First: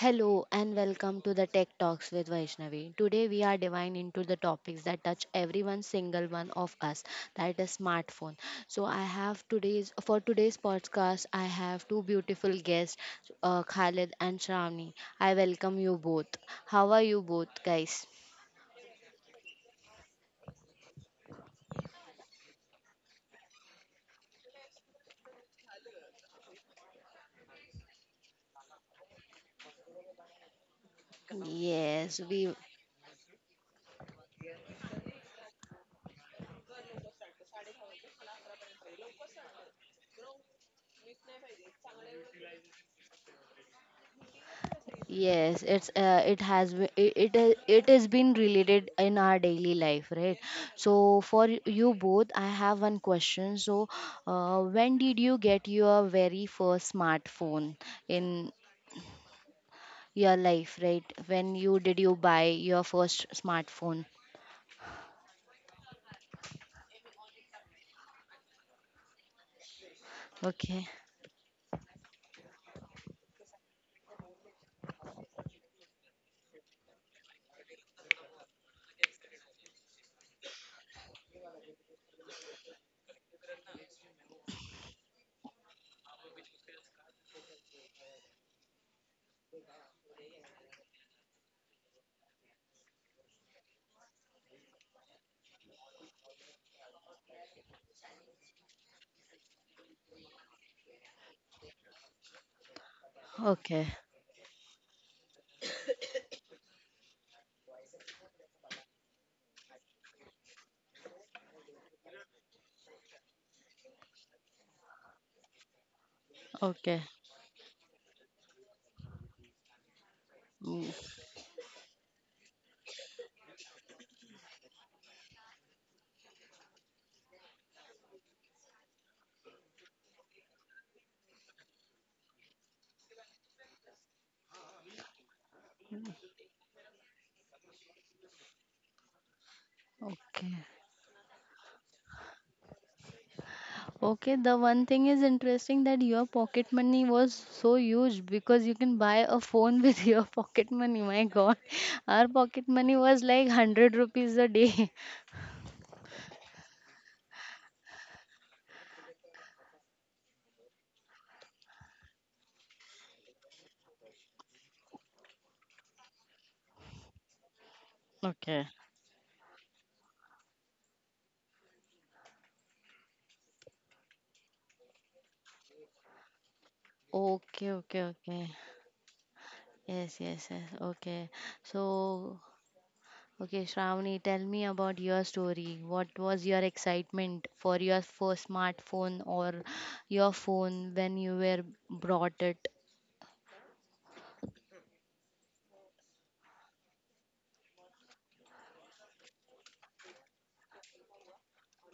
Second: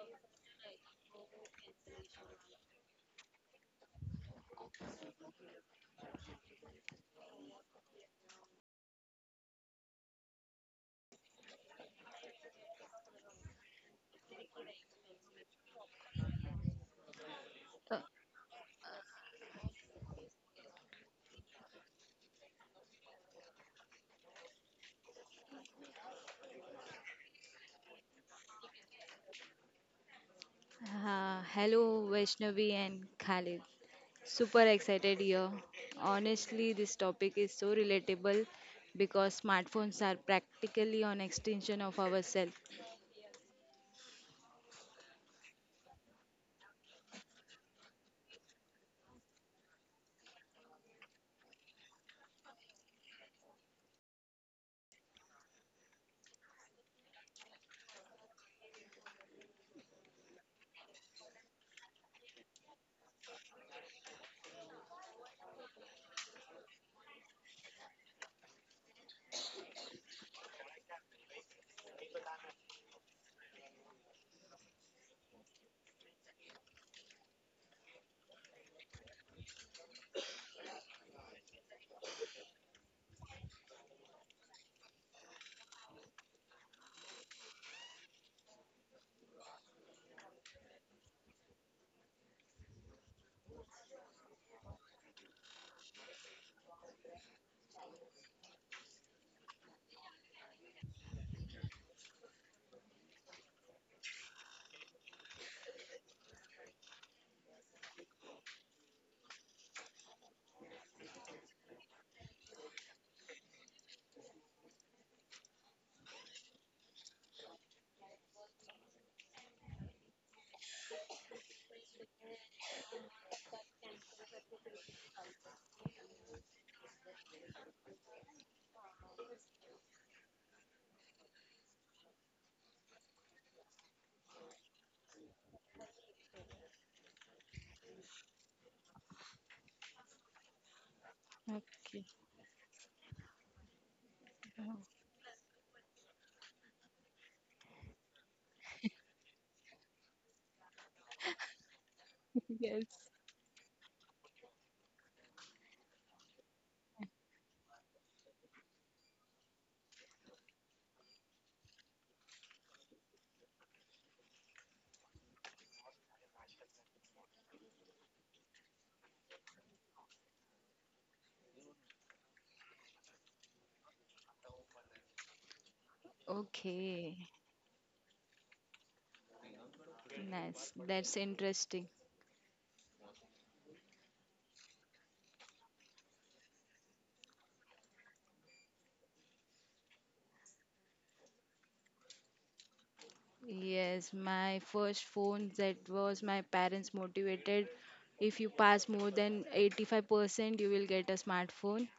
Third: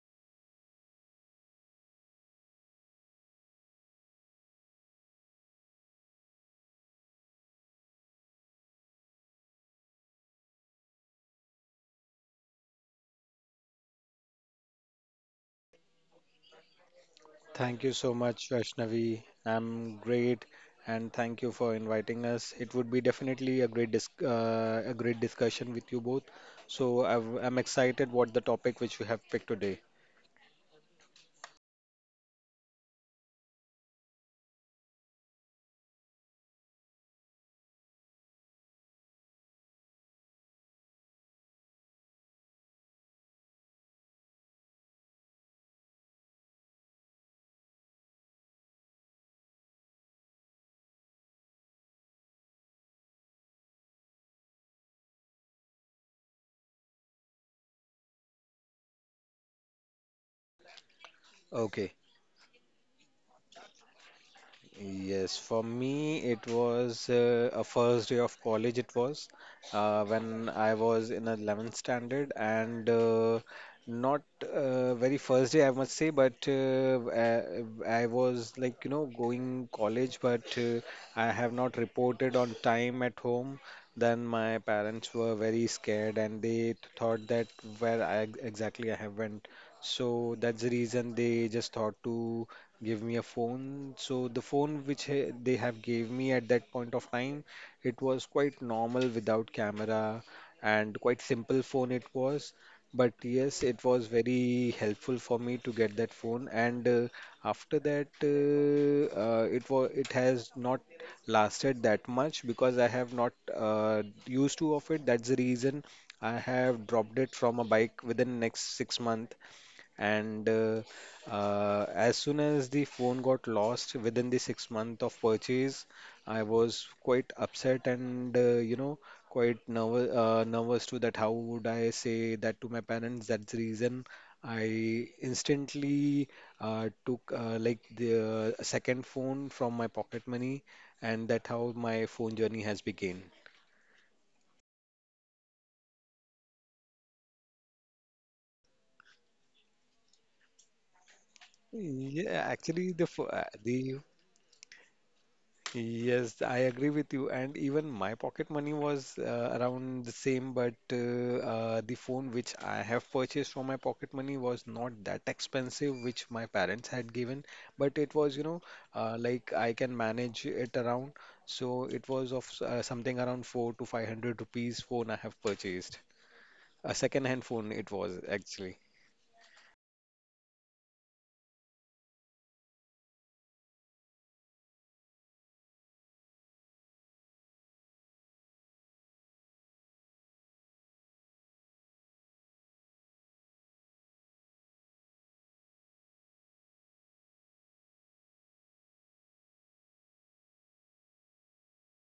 Hello and welcome to the Tech Talks with Vaishnavi. Today we are diving into the topics that touch everyone single one of us, that is smartphone. So I have today's for today's podcast I have two beautiful guests, Khalid and Shravani. I welcome you both. How are you both Thank you Uh, guys? so much, Vaishnavi. I'm great, and thank you for inviting us. It would be definitely a great dis a great discussion with you both. So I'm excited what the topic which we have picked today. Hello, Yes, we. Vaishnavi and Khalid. Super excited here. Honestly, this topic is so relatable because smartphones are practically an extension of ourselves. Yes, it's it has be- it it has been related in our daily life, right? So for you both, I have one question. So, when did you get your very first smartphone in your life, right? When you Okay. did you buy your first smartphone? Yes, for me it was a first day of college. It was when I Okay, was in 11th standard and not very first day I must say, but I was like you know going college, but I have not reported on time at home. Then my parents were very scared and they thought that where I exactly I have went. So that's the reason they just thought to give me a phone. So the phone which they have gave me at that point of time, it was quite normal without camera and quite simple phone it was. But yes, it okay, was very helpful for me to get that phone. And after that, it was it has not lasted that much because I have not used to of it. That's the reason I have dropped okay, it from a bike within next 6 month and uh, mm, uh, as soon as the phone got lost within the 6 month of purchase, I was quite upset and you know quite nervous to that. How would I say that to my parents? That's the reason I instantly took like the second phone from my pocket money, okay. and that how my Okay. phone journey has begun. Okay, Uh, the one thing is interesting that your pocket money was so huge because you can buy a phone with your pocket money. My God, Yeah, our pocket actually, Yes. the money pho- was like the 100 rupees a day. Yes, I agree with you. And even my pocket money was around the same, but the phone which I have purchased from my pocket money was not that expensive, which my parents had given. But it was, you know, Okay. Like I can manage it around. So it was of something around four to five hundred rupees phone I have purchased. A Okay, second-hand phone it Okay, was okay, okay. actually. Yes, yes, yes. nice. That's Okay. interesting. So, okay, Shravani, tell me about your story. What was your excitement for your first smartphone or your phone when you were brought it? Yes, my first phone that was my parents motivated. If you pass more than 85%, you will get a smartphone.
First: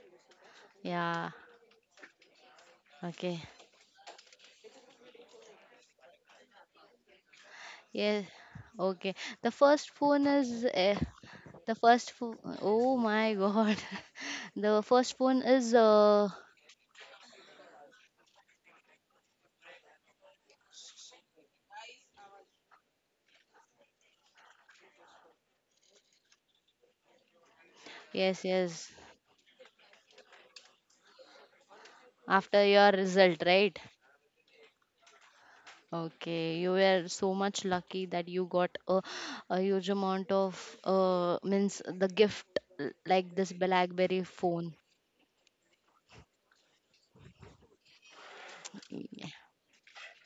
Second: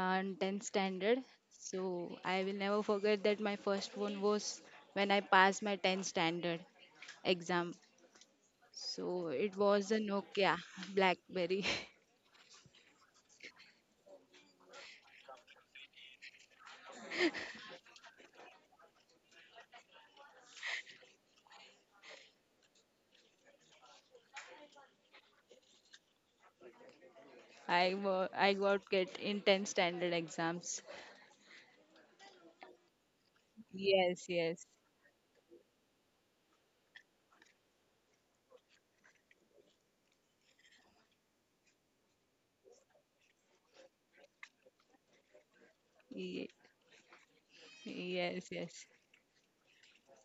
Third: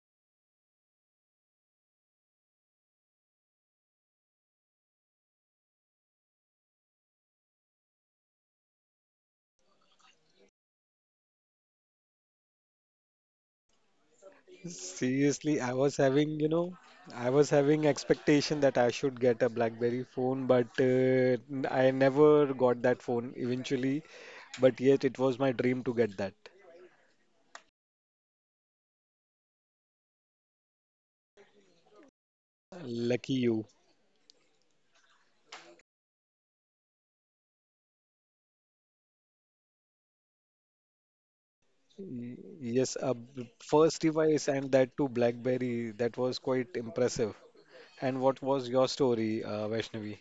And 10th standard. Yeah. So I will never forget Okay. that my first one was when I passed my 10th standard exam. Yes. So Okay. The it first was a phone Nokia is BlackBerry. the first phone. Oh my God, the first phone Seriously, is I was having, you know, I was having expectation that I should get a BlackBerry phone, but I never got that phone eventually. But yet, it was my dream to get that. Yes, I got yes. it in 10th standard exams. After your result, Lucky right? you. Yes, yes. Okay, you were so much lucky that you got a huge amount of means the gift, Yes, a like this first BlackBerry device phone. and that too BlackBerry. That was Ye- quite impressive. And Yes, what was yes. your story, Vaishnavi?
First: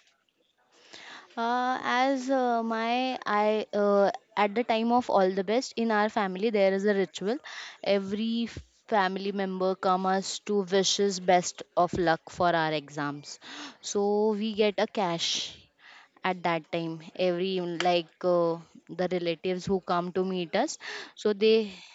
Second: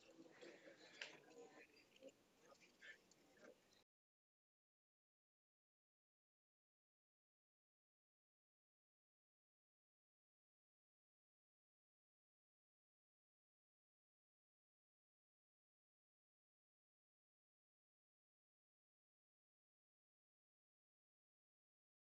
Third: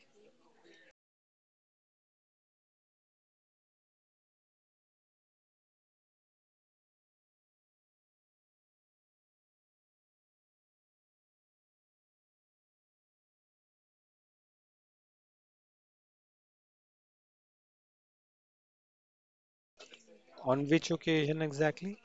As my I At the time of all the best in our family there is a ritual. Every family member comes to wishes best of luck for our exams. So we get a cash at that time. Every like the relatives who come to On meet us, which occasion so they exactly?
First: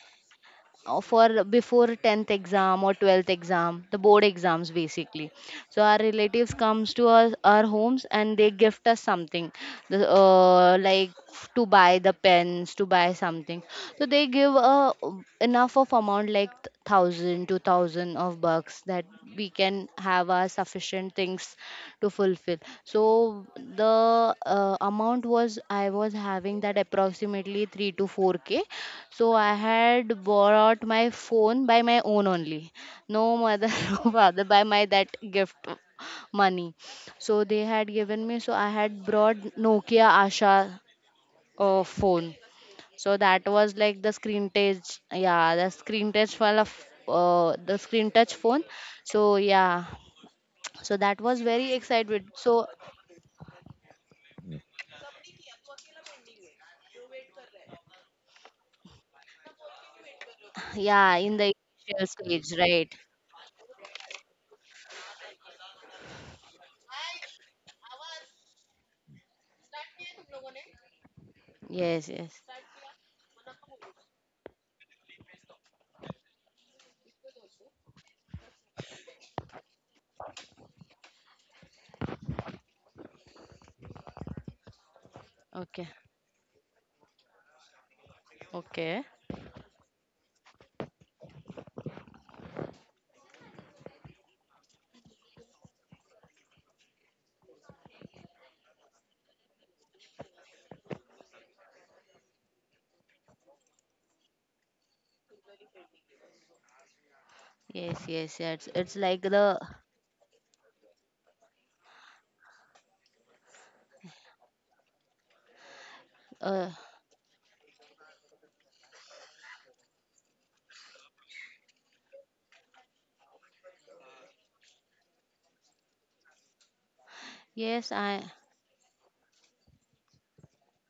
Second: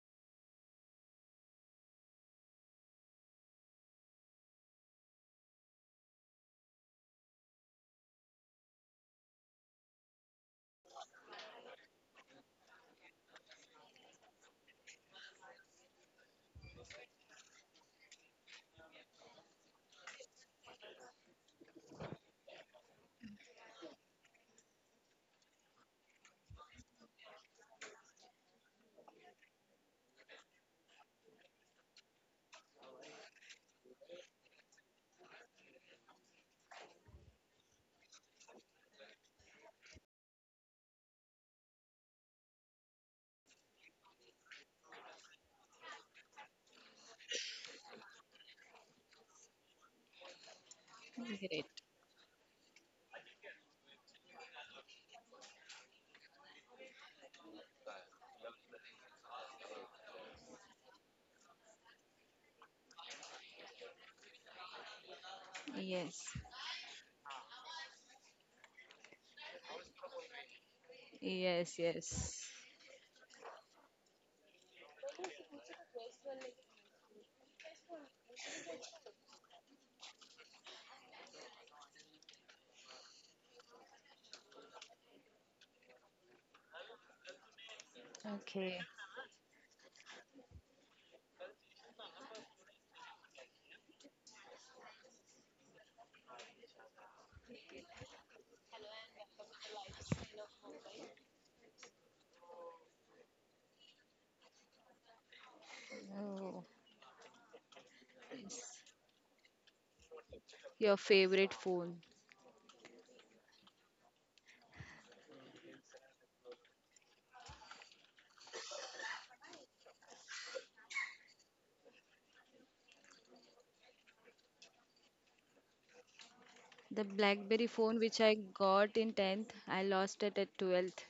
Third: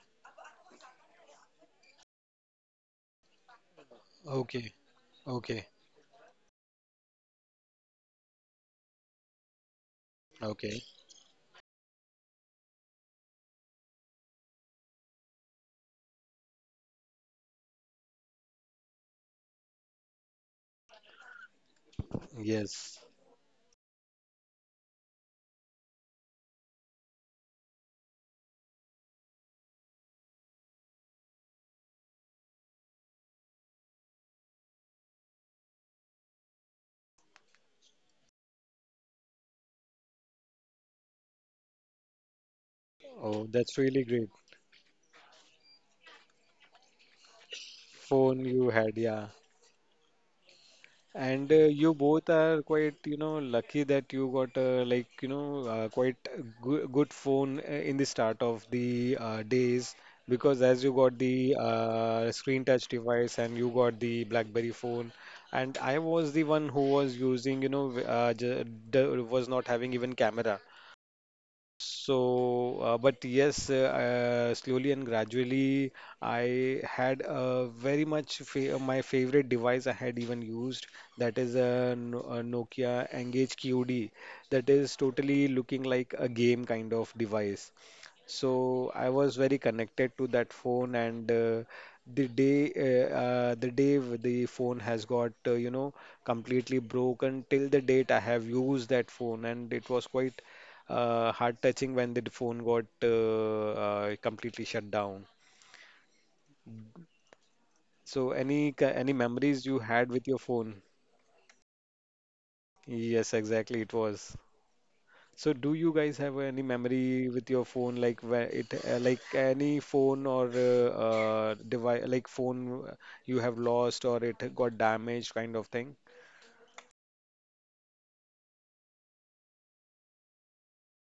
for before 10th exam or 12th exam, the board exams Okay, basically. okay, So our relatives comes to us our homes and they gift us something, the, okay. like to buy the pens to buy something. So they give enough of amount like thousand two thousand of bucks that we can have our sufficient things to fulfill. So Yes. the amount was I was having that approximately 3 to 4K. So I had borrowed my phone by my own only. No mother no father by my that gift money. So they had given me. So I had brought Nokia Asha phone. So that Oh, was that's like really the great. screen touch. Yeah, the screen touch full of the screen touch Phone phone. you had, So yeah. yeah, so that And was Great. very you both excited. are So quite, you know, lucky that you got like, you know, quite good, good phone in the start of the days because as you got yeah, in the the initial screen stage, touch right? device and you got the BlackBerry phone, and I Yes. was the one who was using, you know, w- j d was not having even camera. Yes, Yes, yes. yes. So, but yes, slowly and gradually, I had a very much fa my favorite device I had even used. That is a, No- a Nokia Engage QD. That is totally looking Okay, like a game kind of device. Okay. So I okay. was very connected to that phone, and the day the phone has got you know completely broken till the date I have used that phone, and it was quite heart touching when the phone got completely shut down. Oh. Yes, So yes, any yes. It's any like memories the, you had with your phone? Your favorite phone? Yes, exactly, it was. So, do you guys have any uh memory with your phone, like where it, like any phone or device, like phone you have lost or it got damaged, kind of thing? The BlackBerry phone yes, which I I, got in 10th, I lost it at 12th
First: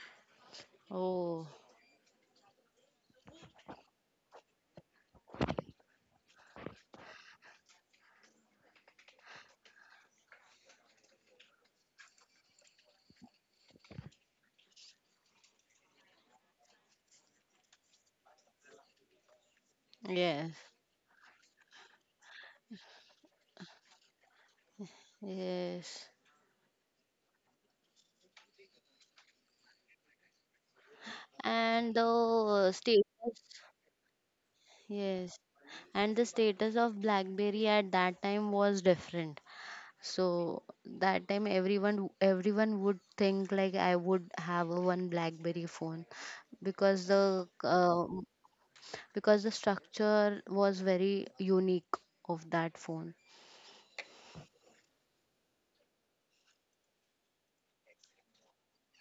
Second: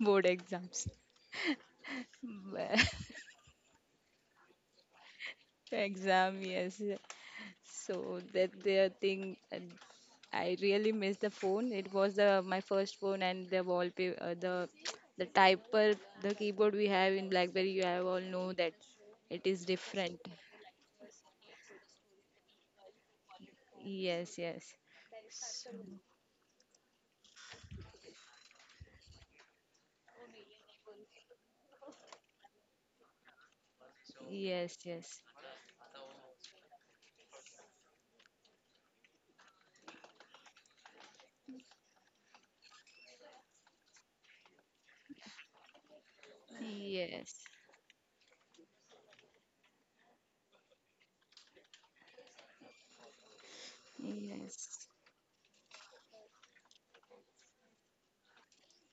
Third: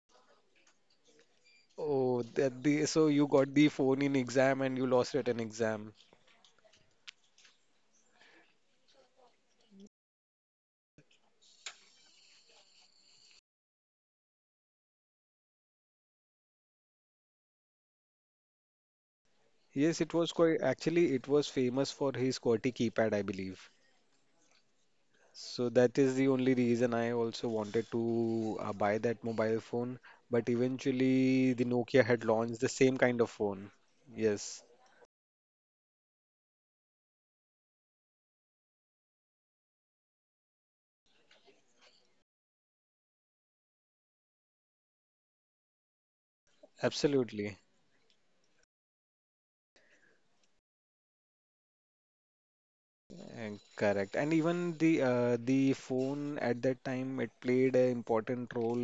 Board exams. oh, Oh, that the But- so you got the phone in exam and you lost it in exam. Exam. Yes. So that their thing, and I really miss the phone. It was the my first phone and the wallpaper, the typer, the keyboard we have in BlackBerry. You have all know that it is Yes, it different. was yes, quite actually it was famous for his QWERTY keypad, I believe. Yes. Yes. So So, that yes. is the only reason I also wanted to buy that mobile phone. But eventually, the And Nokia the, had launched the same status, kind of phone. Yes, yes. Yes. yes. And the status of BlackBerry at that time was different. So that time everyone would think like I would have a one BlackBerry phone because Yes. the absolutely. uh, because the structure was very unique of that phone. And correct. And even Yes. The phone at that time it played an important role.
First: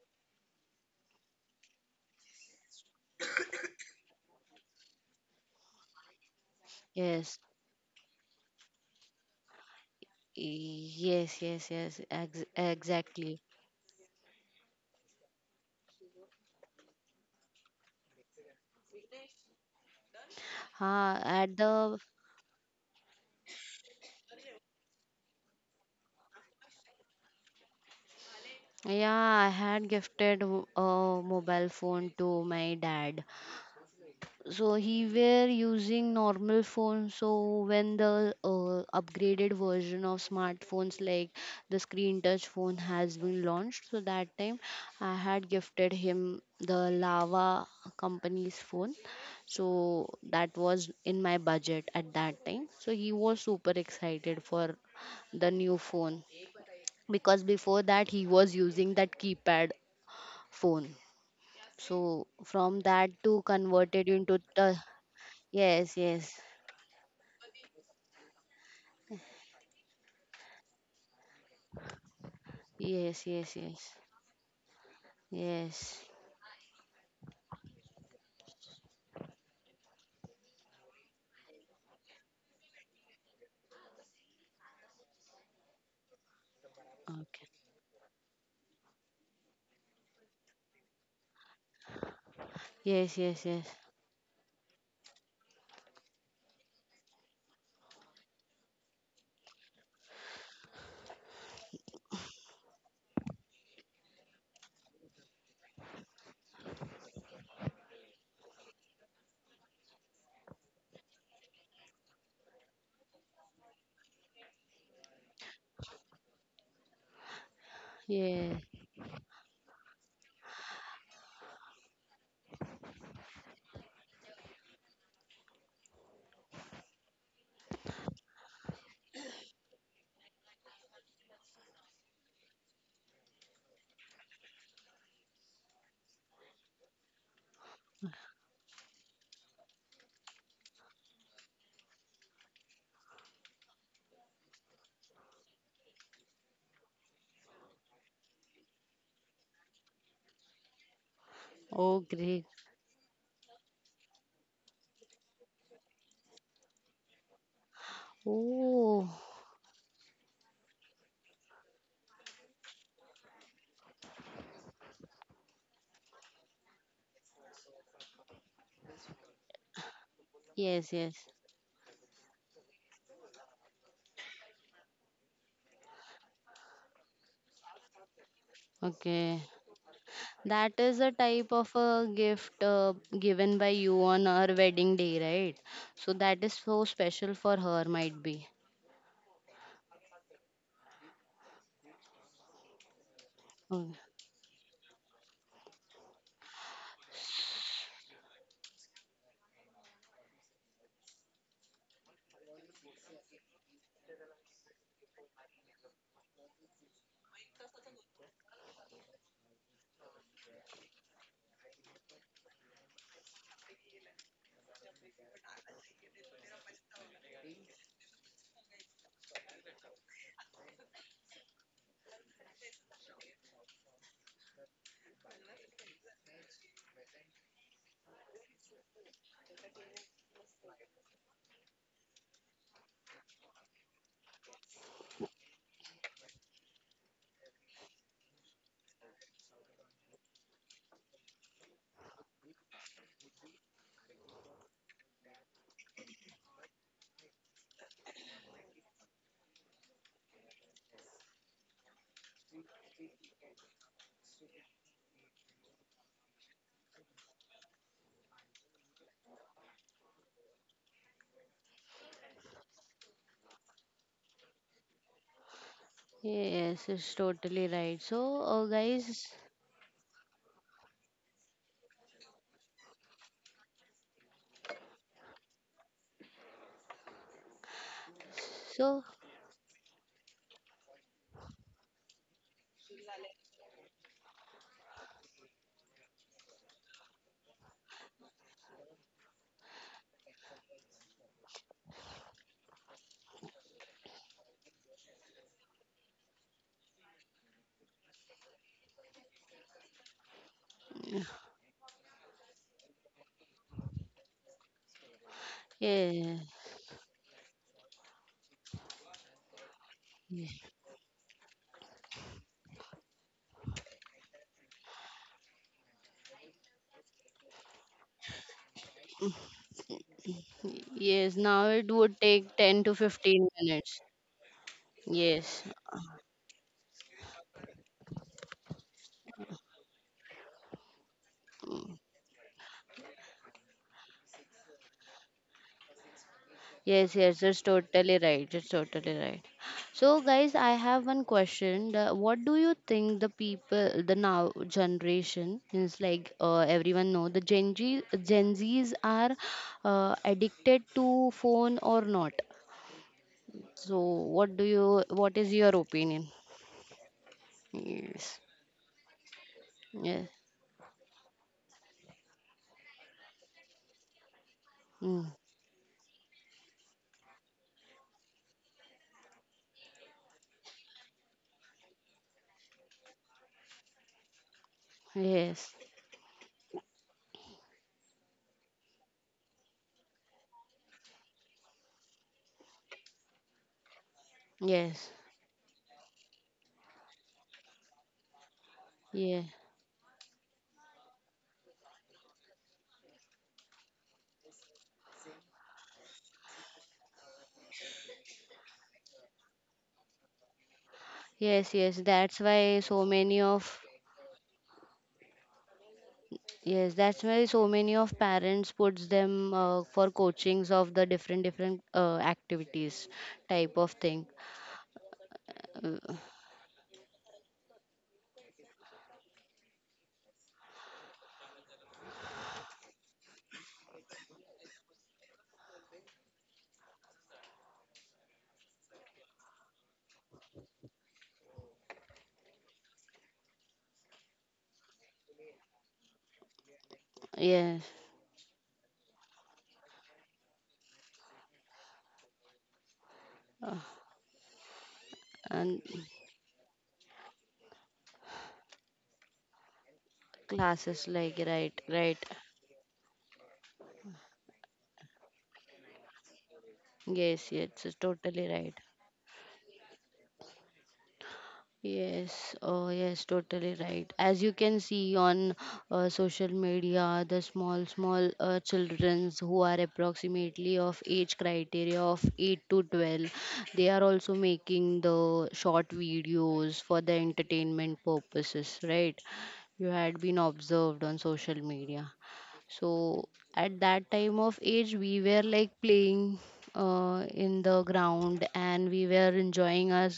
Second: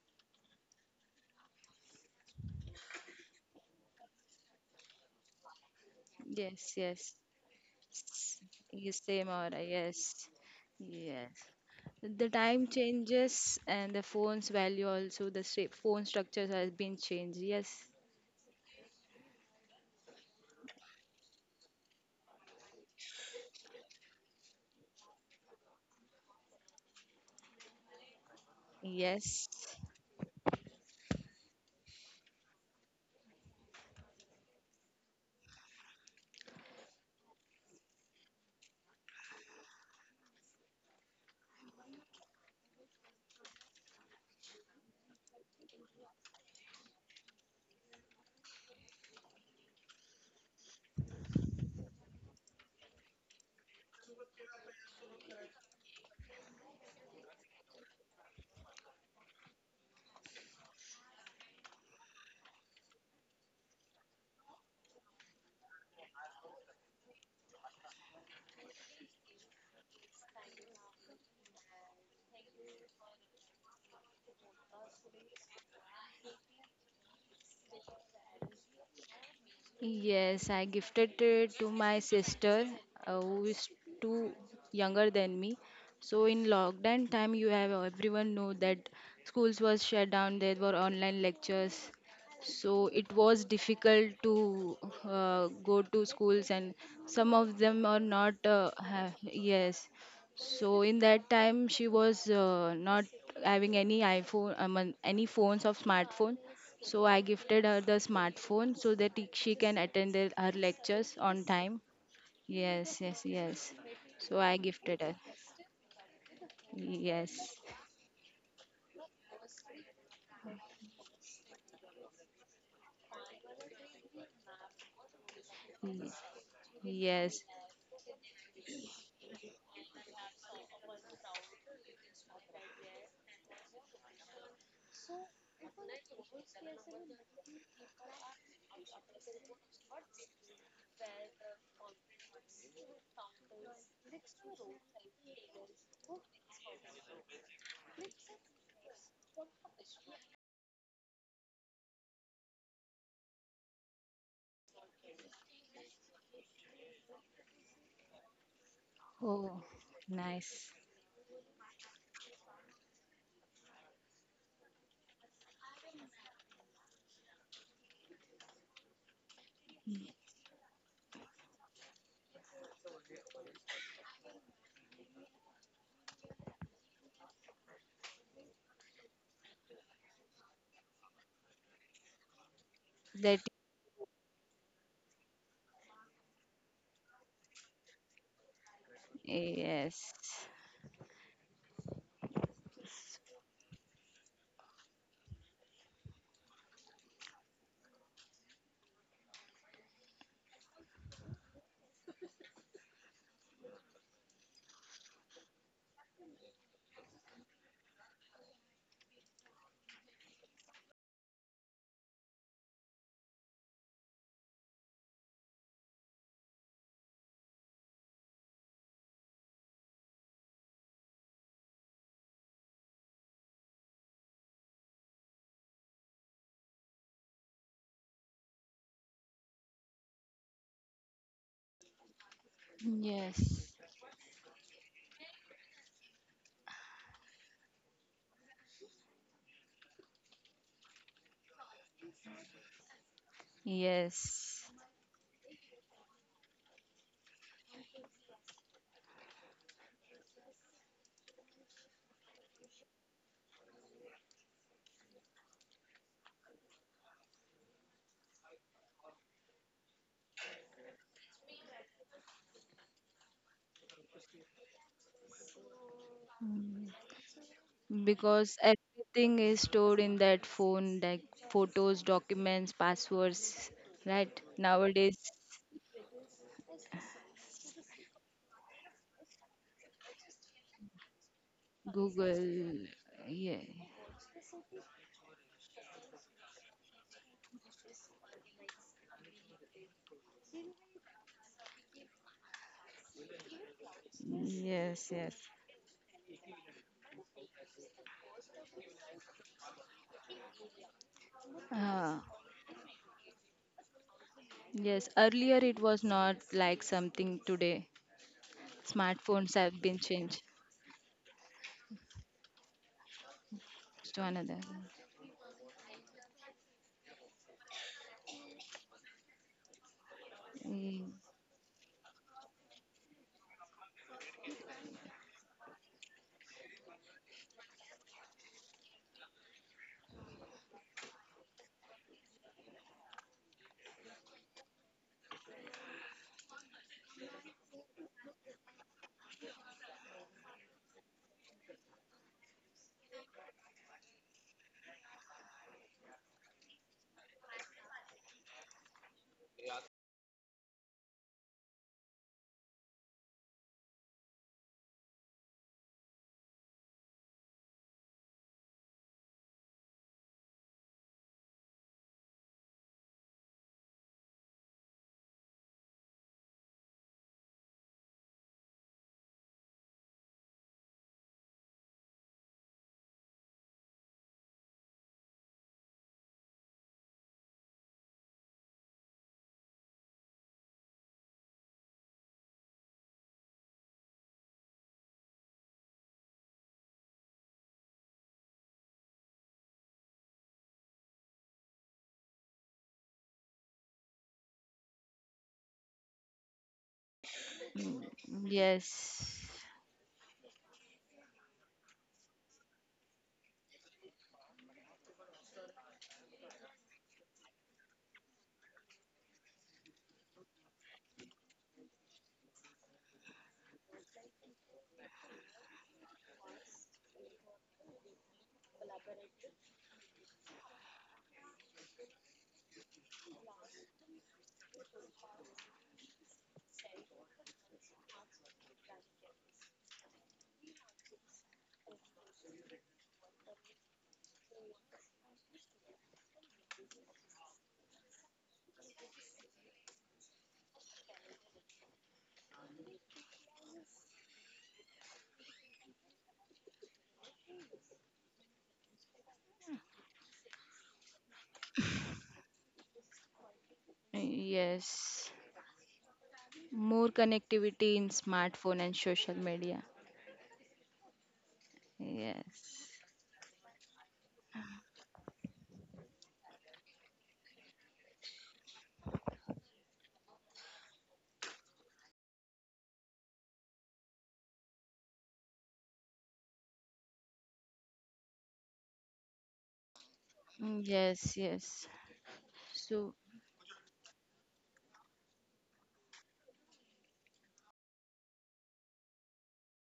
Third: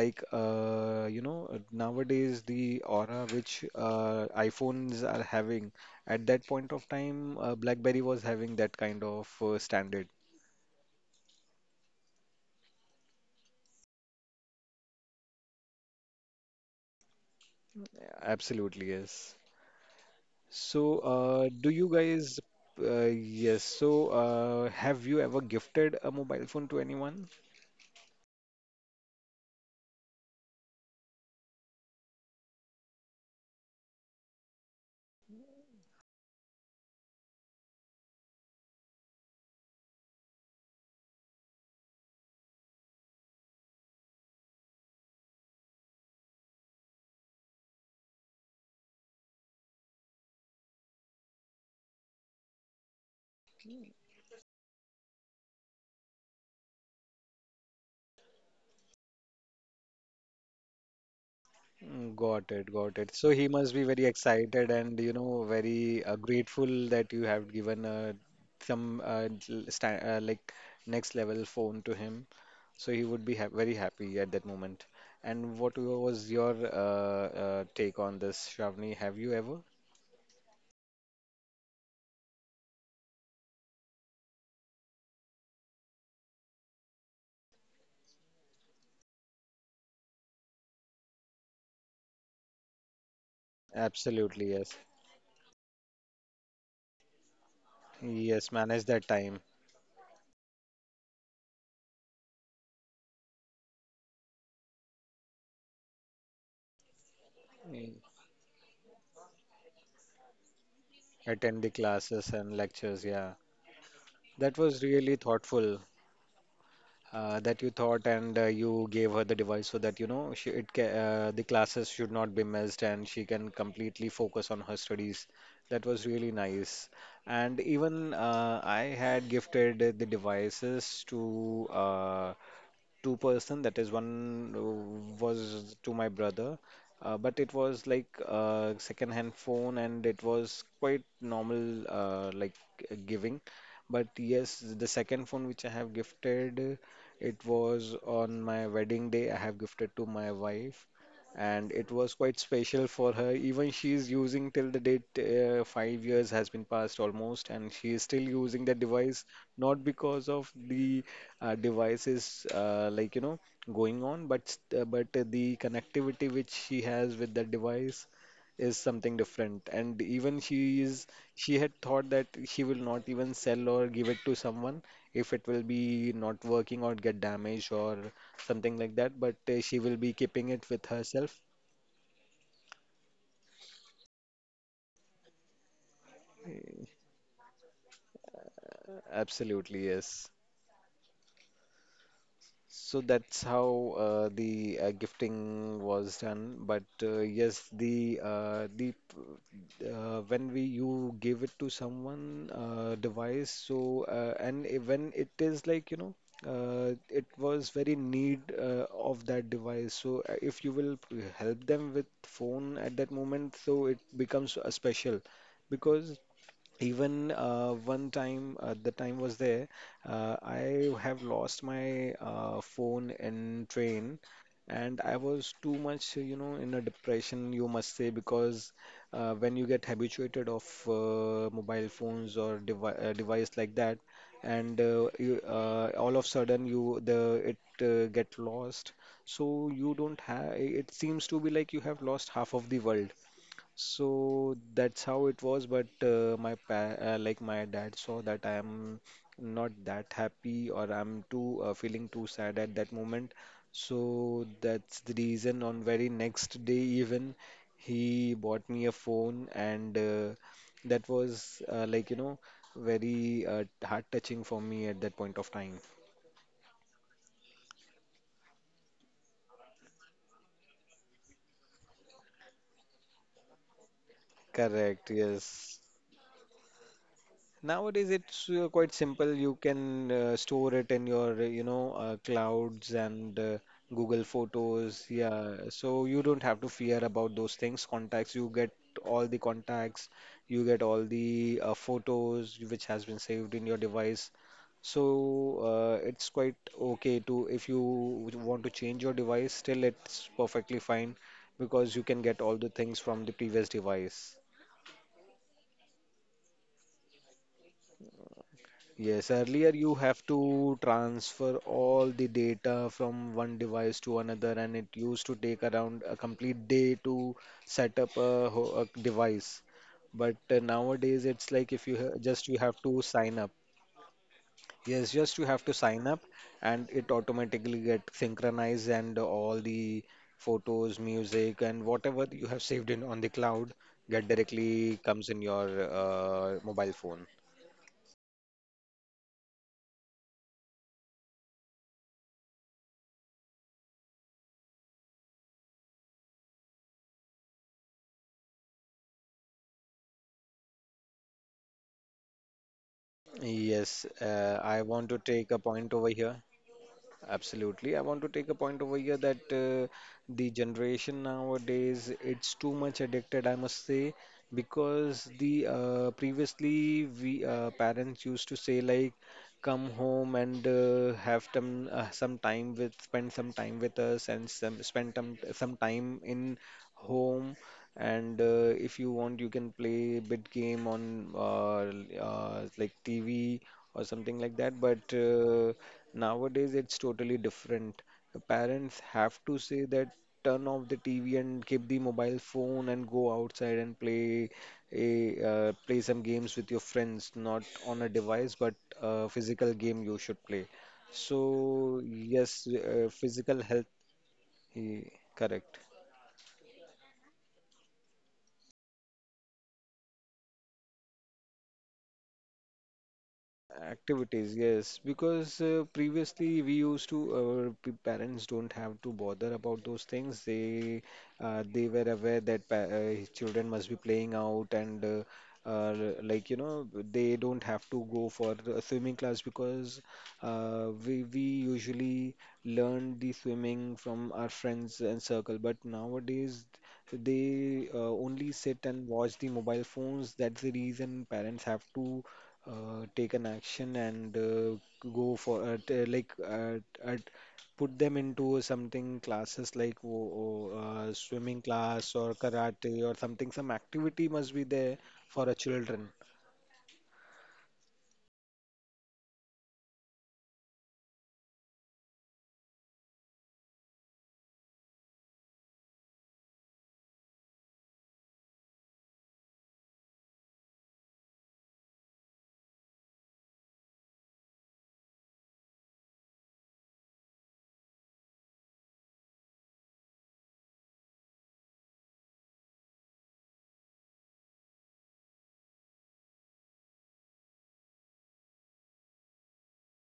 Like you know, nowadays the aura which iPhones are having at that point Yes. of Yes. Yes, time, BlackBerry was having that You kind of same aura, standard. yes. yes, Yes. yes, yes, The ex time exactly. changes and the phone's value also, the shape, phone structures has been changed. Yes. Absolutely, yes. So, At do you the guys? Uh, yes. So, have you ever gifted a mobile phone to anyone? Yeah, I Yes. had gifted a mobile phone to my dad, so he were using normal phone so when the upgraded version of smartphones like the screen touch phone has been launched, so that time I had gifted him the Lava company's phone. So that was in my budget at that time, so he was super excited for the new phone because before that he was using that keypad phone. Mm, So got it, from got it. that So he to must be very converted into excited the. and you know very Yes, yes. grateful that you have given like next level phone to him. So he would Yes, be ha yes, very yes. happy at that moment. And what Yes. was your take on this, Shravani? Have you ever? Yes, I gifted it to my sister, who is two younger than me. So in lockdown time, Okay. you have everyone know that schools was shut down. There were online lectures, so Yes, it yes, was yes. difficult Absolutely, yes. to go to schools, and some of them are Yes, not. manage that time. Yes, so in that time, she was not having any iPhone, any phones of smartphone. So I gifted Mm, her the smartphone so that it- she can attend the, her lectures on attend the time. classes and lectures. Yes, Yeah, yes, yes. So that I was really gifted her. thoughtful. Yes, That you thought and Yes. you gave her the device so that you know she it ca the classes should not be missed and she can completely focus on her studies. That was really nice. y- And yes. even I had gifted the devices to uh, two person, that is one was to my brother, but it was like a second hand phone and it was quite normal like giving. But yes, the second phone which I have gifted, it was on my wedding day I have gifted to my wife, and it Oh, was quite great. special for her. Even she is using till the date, 5 years has been passed almost and she is still using the Oh, device, Oh, not because of nice. the device like you know going on, but the connectivity which she has with that device is something different. And even yes, yes. she had thought that she will not even sell or give it to someone if it will be not working or get damaged or something like that, but Okay. She will be keeping it That with is a herself. type of a gift given That by you on her wedding day, right? So that is so special for her, might be. Absolutely, yes. yes, So that's Oh, how the gifting was done. But yes, when we you give it to someone device. So when it is like you know it was very need of that device. So if you will help them with phone at that moment, so it becomes a special. Because even one time, the time was there, I have lost my phone in train, and I was too much, you know, in a depression, you must say, because when you get habituated of mobile phones or device like Yes. that, and all of sudden you the it get lost, so you don't have. It seems to be like you have lost half of the world. So yes. that's how it was, but my pa like my dad saw that I am not that happy or I'm too feeling too sad at that moment. So that's the reason on very next day even he bought me a phone, and that was like you know very heart touching for me at that point of time. Mm, yes, it's totally right. So, because guys, everything is stored in that phone like photos documents passwords right Correct, nowadays yes. Nowadays, it's quite so, simple. You can store it in your, you know, google clouds and yeah. Google Photos. Yeah, so you don't have to fear about those things. Contacts, you get all the contacts, you get all the photos which has been saved in your device. Yes, yes. So it's quite okay to if you want to change your device, still it's perfectly fine because you can Ah, get all the things from the previous device. yes, earlier it was not yeah, like something today. Yes, earlier Smartphones you have been have changed to transfer all the data from one device to to another, another. and it used to take around a complete day to set up a device. But nowadays, Mm, it's like yes, if you now it just you would have to take 10 sign to up. 15 minutes. Yes, just you have to sign Yes, up, and it automatically get synchronized, and all the photos, music, and whatever you have saved in on the cloud get directly comes in your mobile phone. yes, yes, that's totally right. That's totally right. So, guys, I have one question. What do you think the people, the now generation, means like everyone know the Gen Z, Gen Zs are addicted to phone or not? So, Yes, what do I you, want to what is take your a point over opinion? here. Absolutely. I want to Yes, take a point over here that yes, the generation nowadays it's too much addicted, I must say, mm, because the previously we parents used to say like come home and have some time with spend some time with us and some spend yes, some time in home, and if you want you can play a bit game on like TV or something like that, but yes, nowadays it's totally different. The parents yeah, have to say that turn off the TV and keep the mobile phone and go outside and play a play some games with your friends, not on a device, mm. but a Yes, physical game you should play. yes, yes. So That's why yes, so many of physical health, eh, correct. Yes, that's why so many of parents puts them for coachings of the different different activities type of thing. Activities, yes, because Uh, previously we used to, our parents don't have to bother about those things. They were aware that pa his children must be playing out and uh, like you know they don't have to go for a swimming class because we usually learn the swimming from our friends and circle. But nowadays yes, they only sit and watch the mobile phones. That's the reason parents have to take an action and go for and t- like uh, put them into something classes like classes like swimming right, class right. or karate or something. Some activity must be there for yes. a children. More Yes, yes, it's connectivity in totally right. smartphone and social media. Yes, oh Yes. yes, totally right. As you can see on social media, the small, small childrens who are approximately of age criteria of 8 to 12, they are also making the short videos for the entertainment purposes, right? You had been Mm, observed on social Yes, yes. media. So So at that time of age, we were like playing in the ground and we were enjoying our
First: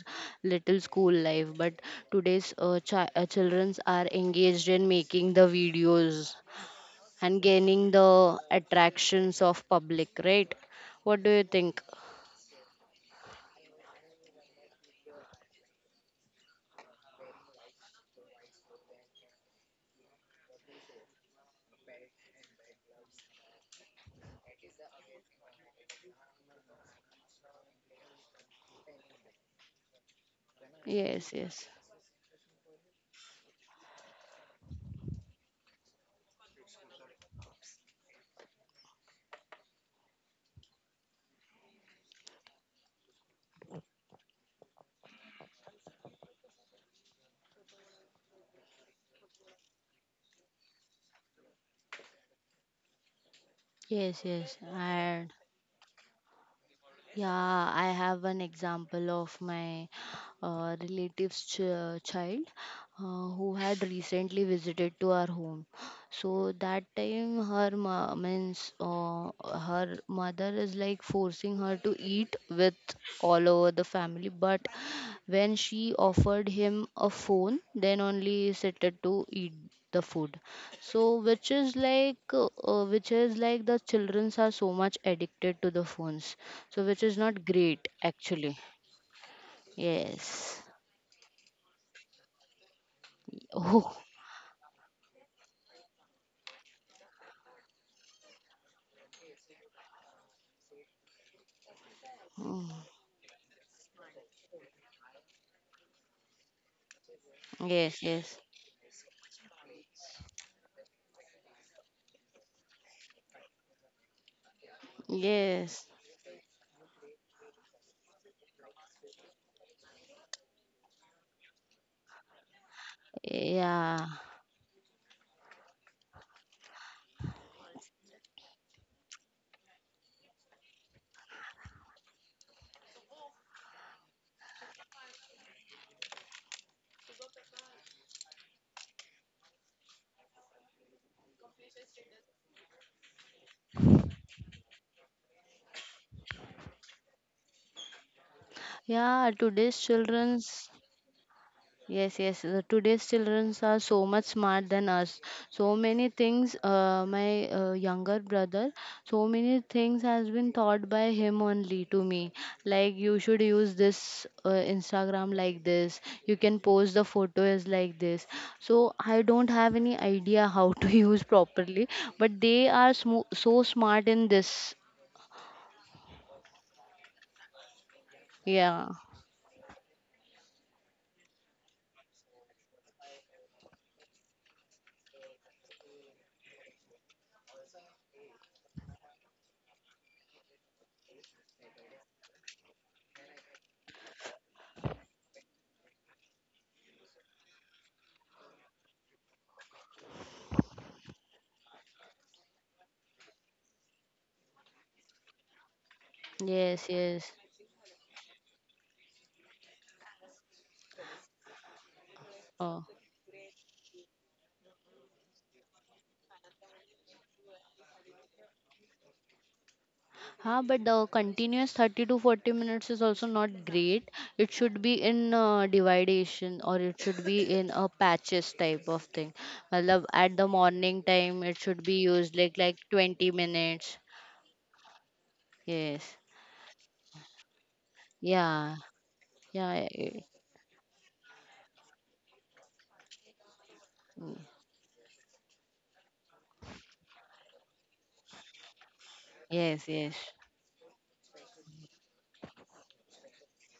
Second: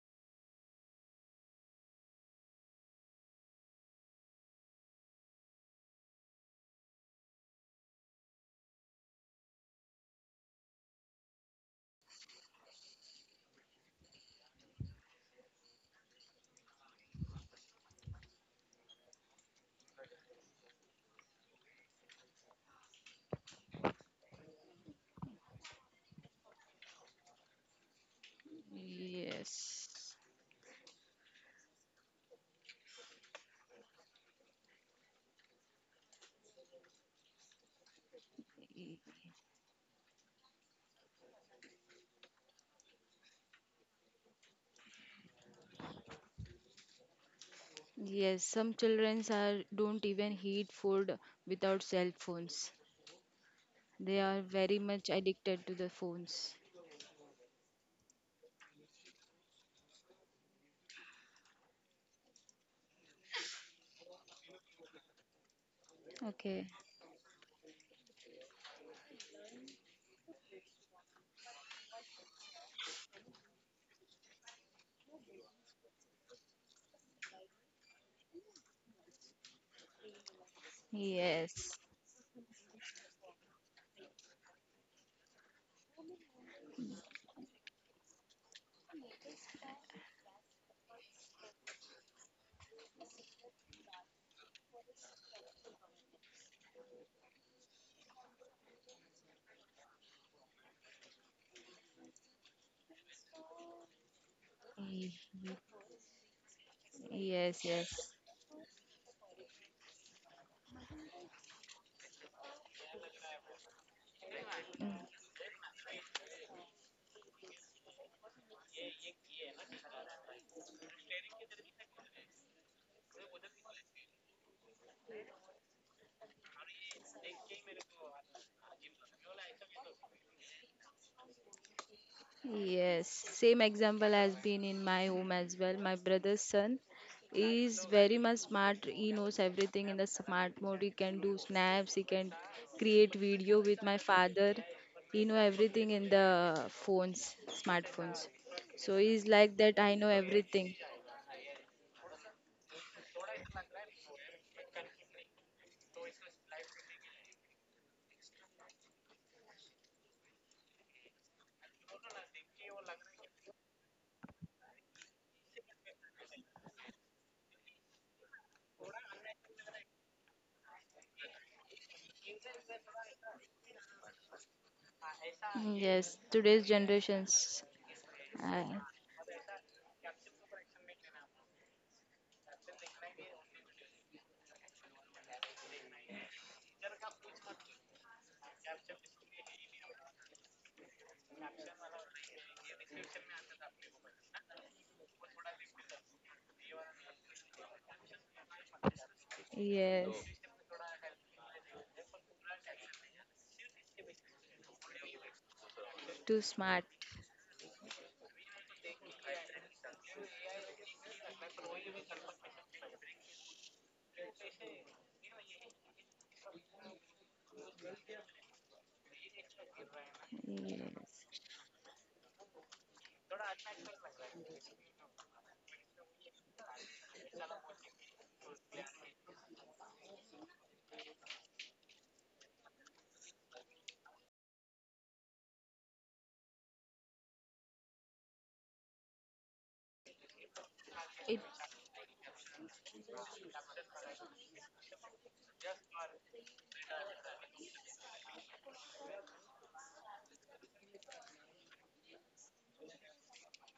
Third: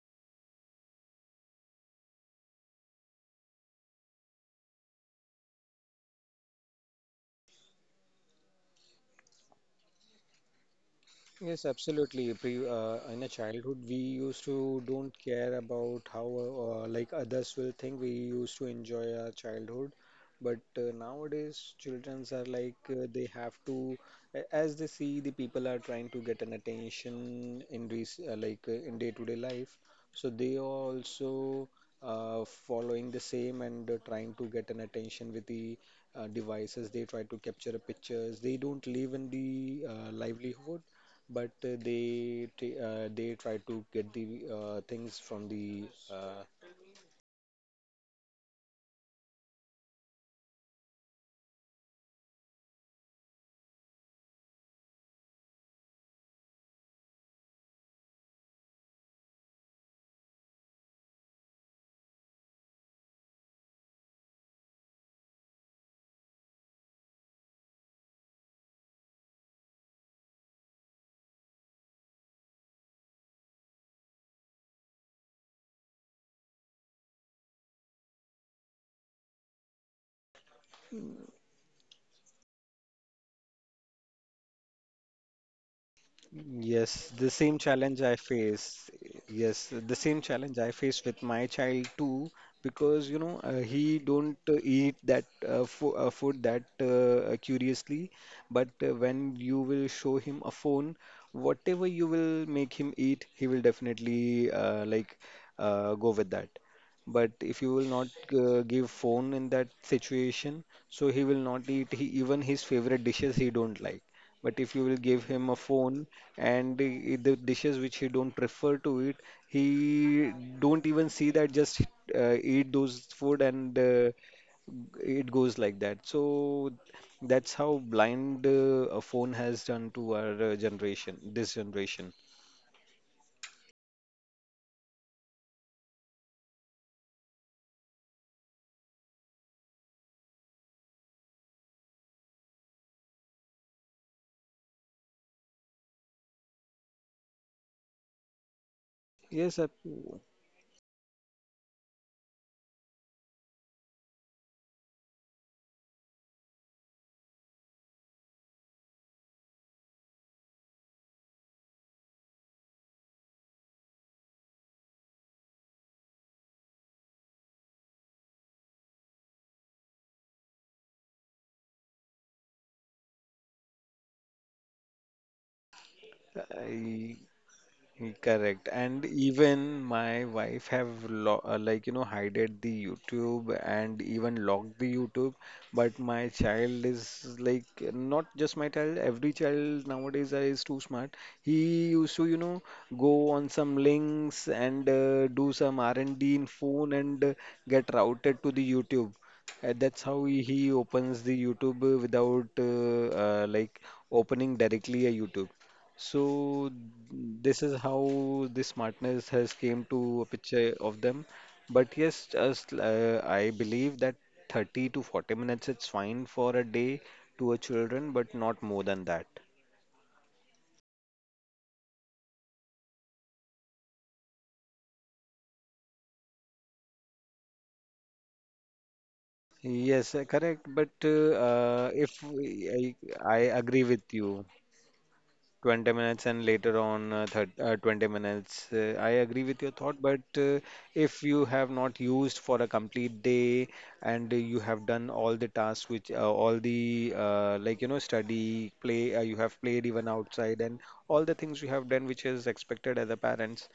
little school life. But today's childrens are engaged in making the videos and gaining the attractions of public, right? What do you Yes, think? absolutely. In a childhood, we used to don't care about how like others will think. We used to enjoy our childhood, but nowadays, childrens are like they have to, as they see the people are trying to get an attention in this in day-to-day life, yes, so they are Yes, yes. also following the same and trying to get an attention with the devices. They try to capture pictures. They y- don't live in the livelihood, but they try to get the things from the uh, yes. Some children are don't even eat food without cell phones. They Yes, are yes. very much And addicted to the phones. Yeah, I have an example of my relative's child, who had recently visited to our home. So Okay. that time, her ma- means her mother is like forcing her to eat with all over the family. But when she offered him a phone, then only he started to eat the food. So, which is Yes, like, uh, uh, which is like the childrens are so much addicted to the phones. So, which is Yes, not the same great challenge I actually. face. Yes, the same Yes. challenge I face with my child too, because Oh. he don't eat that fo food that curiously, but when you will show him a phone, whatever you will Mm. make him eat, he will definitely y- go with that. But yes, if yes. you Yes. will not Yes. Give phone in that situation, so he will not eat. Even his favorite dishes he don't like. But if you Mm. will give him a Yes. phone and the dishes which he don't prefer to eat, he don't even see that. Just eat those food and Yeah. It goes like that. So that's how blind a phone has done to our generation, this generation. Yes, same example has been in my home as well. My brother's son is very much smart. He knows everything in the smart mode. He can do snaps. He can create video with my father. He know everything in the phones, smartphones. So he's Yeah. like Yes. Today's that. I know childrens. everything. Yes, yes. Today's children are so much smart than us. So many things, my younger brother, so many things has been taught by him only to me. Like you should use this Instagram like this. You can post the photos like this. So I don't have any idea how to use properly, but they are smo so smart in this. Yes, today's I, generations. Uh, Correct. Yeah. And even my wife have lo like you know hided the YouTube and even locked the YouTube. But my child is like not just my child. Every child nowadays is too smart. He used to go on some links and do some R&D in phone and get routed to the YouTube. That's yes, how he opens the YouTube without opening directly a YouTube. So too smart. Yes, yes. this is how this smartness has came to a picture of them. But yes, just Oh. I believe that 30 to 40 minutes it's fine for a day to a children, but not more than that. Huh, but the Yes, continuous 30 to 40 minutes is also not great. It should be in dividation or it should be in a patches type of thing. Matlab, Yes, at the correct. morning But time, it should be if used like we- 20 I agree minutes. with you. 20 Yes. minutes and later on thir 20 minutes. Yeah. I agree with your Yeah. thought, but if it. you have not used for a complete day and you have done all the tasks which all the study, play, you have Yes. played even Yes. outside and all the things you have done which is expected as a parents,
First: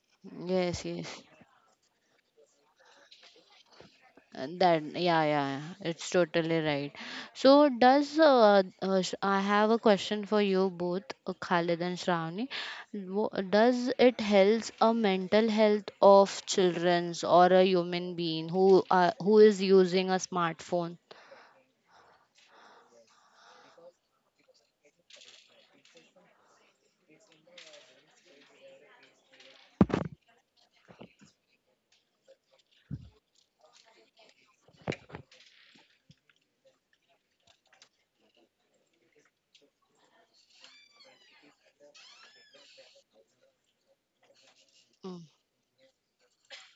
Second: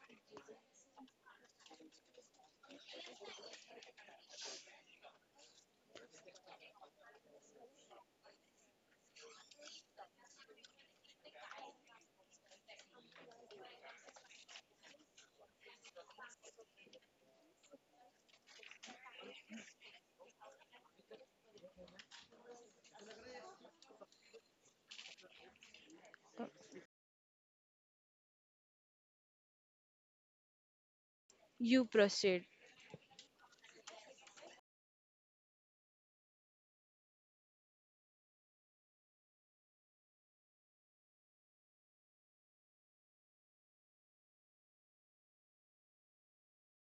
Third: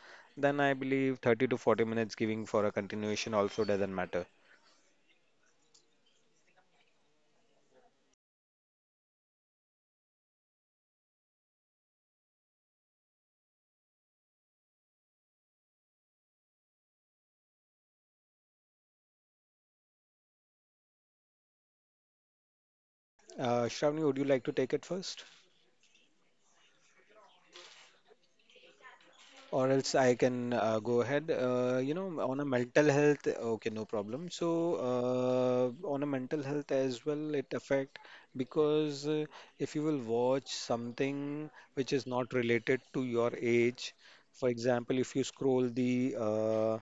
then I Yes. believe Yes. 30 to 40 minutes giving for a continuation also doesn't matter. That Yeah, yeah, yeah, it's totally right. I have a question for you both, Khalid and Shravani. Does it helps a mental health of childrens or a human being who is using a smartphone? Shravani, would you like to take it first? Or else I can go ahead. You On a proceed. mental health, okay, no problem. So, on a mental health as well, it affect because if you will watch something which is not related to your age, for example, if you Mm. scroll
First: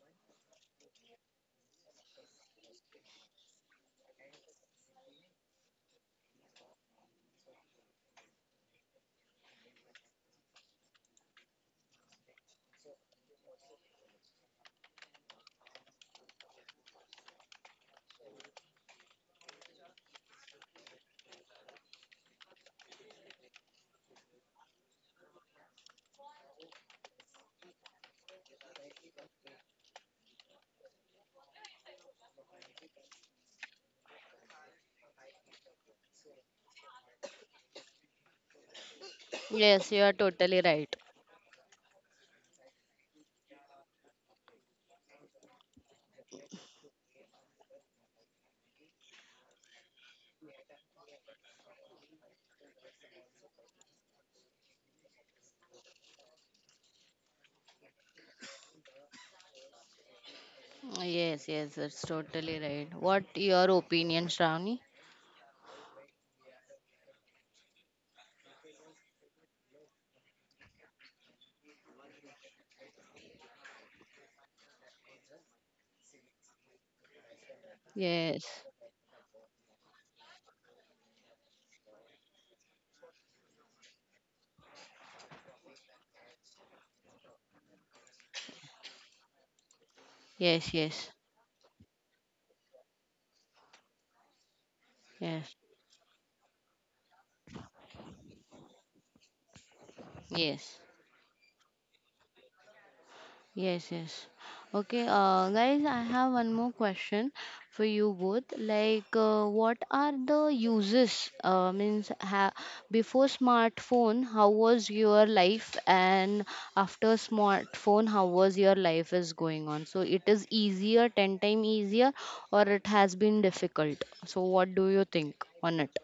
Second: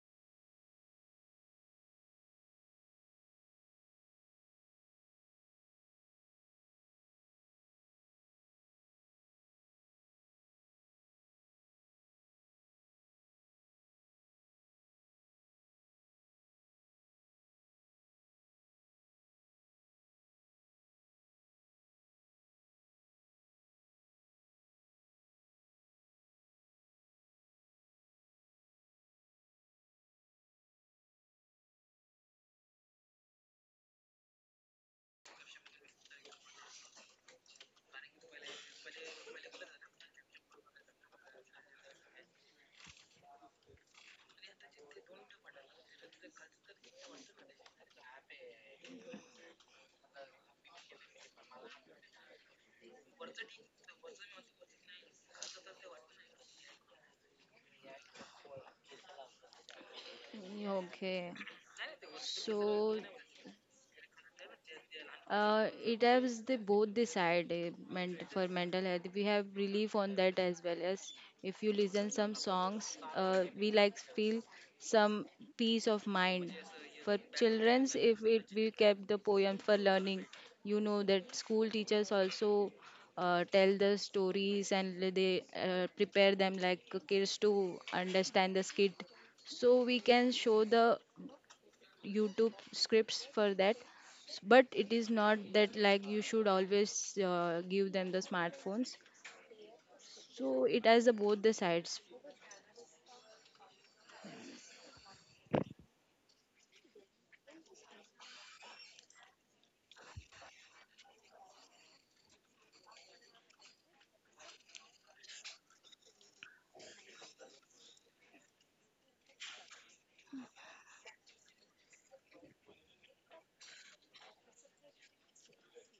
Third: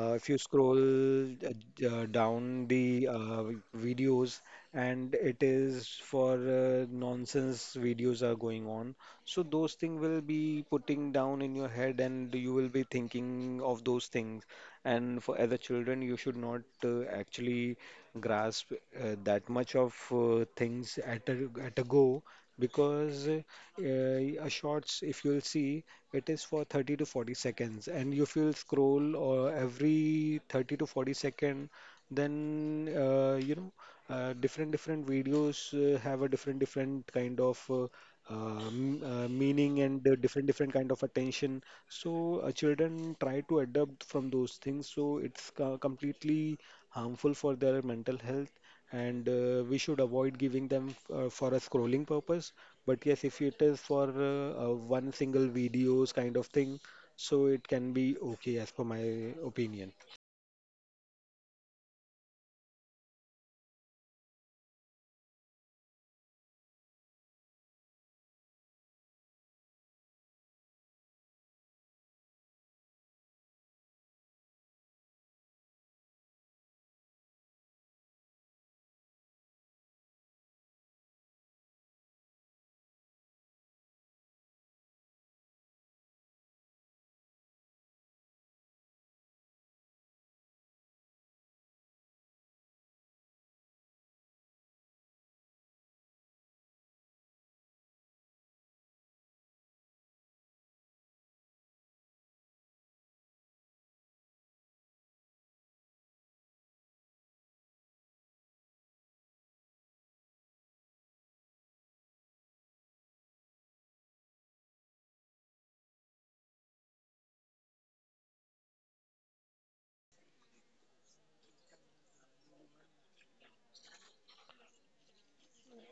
uh, if you scroll down the videos, and it is for nonsense videos are going on. So those things will be putting down in your head, and you will be thinking of those things. And for other children, you should not actually grasp that much of things at a go because a shorts if you'll see it is for 30 to 40 seconds, and if you'll scroll or every 30 to 40 second, then different different videos have a different different kind of meaning Yes, you and are different totally different kind right. of attention, so children try to adapt from those things, so it's completely harmful for their mental health, and we should avoid giving them for a scrolling purpose. But yes, if it is for one single videos kind of thing, so it can be okay as per my opinion. Okay. Yes, yes, that's totally right. So What your opinion, Shravani? It helps the both the side for mental health we have relief on that as well as if you listen some songs we like feel some peace of mind for children's if it Yes, we kept the poem for learning you know that school teachers also tell the stories and they prepare them like kids to understand the skit so we can show yes, the yes, YouTube scripts for that. But it is yes, not that like you should always give them the smartphones. So yes. it has the, both the sides. Yes, yes. Okay, guys, I have one more question for you both. Like, what are the uses? Before smartphone, how was your life, and after smartphone, how was your life is going on? So, it is easier, ten times easier, or it has been difficult. So, what do you think on it?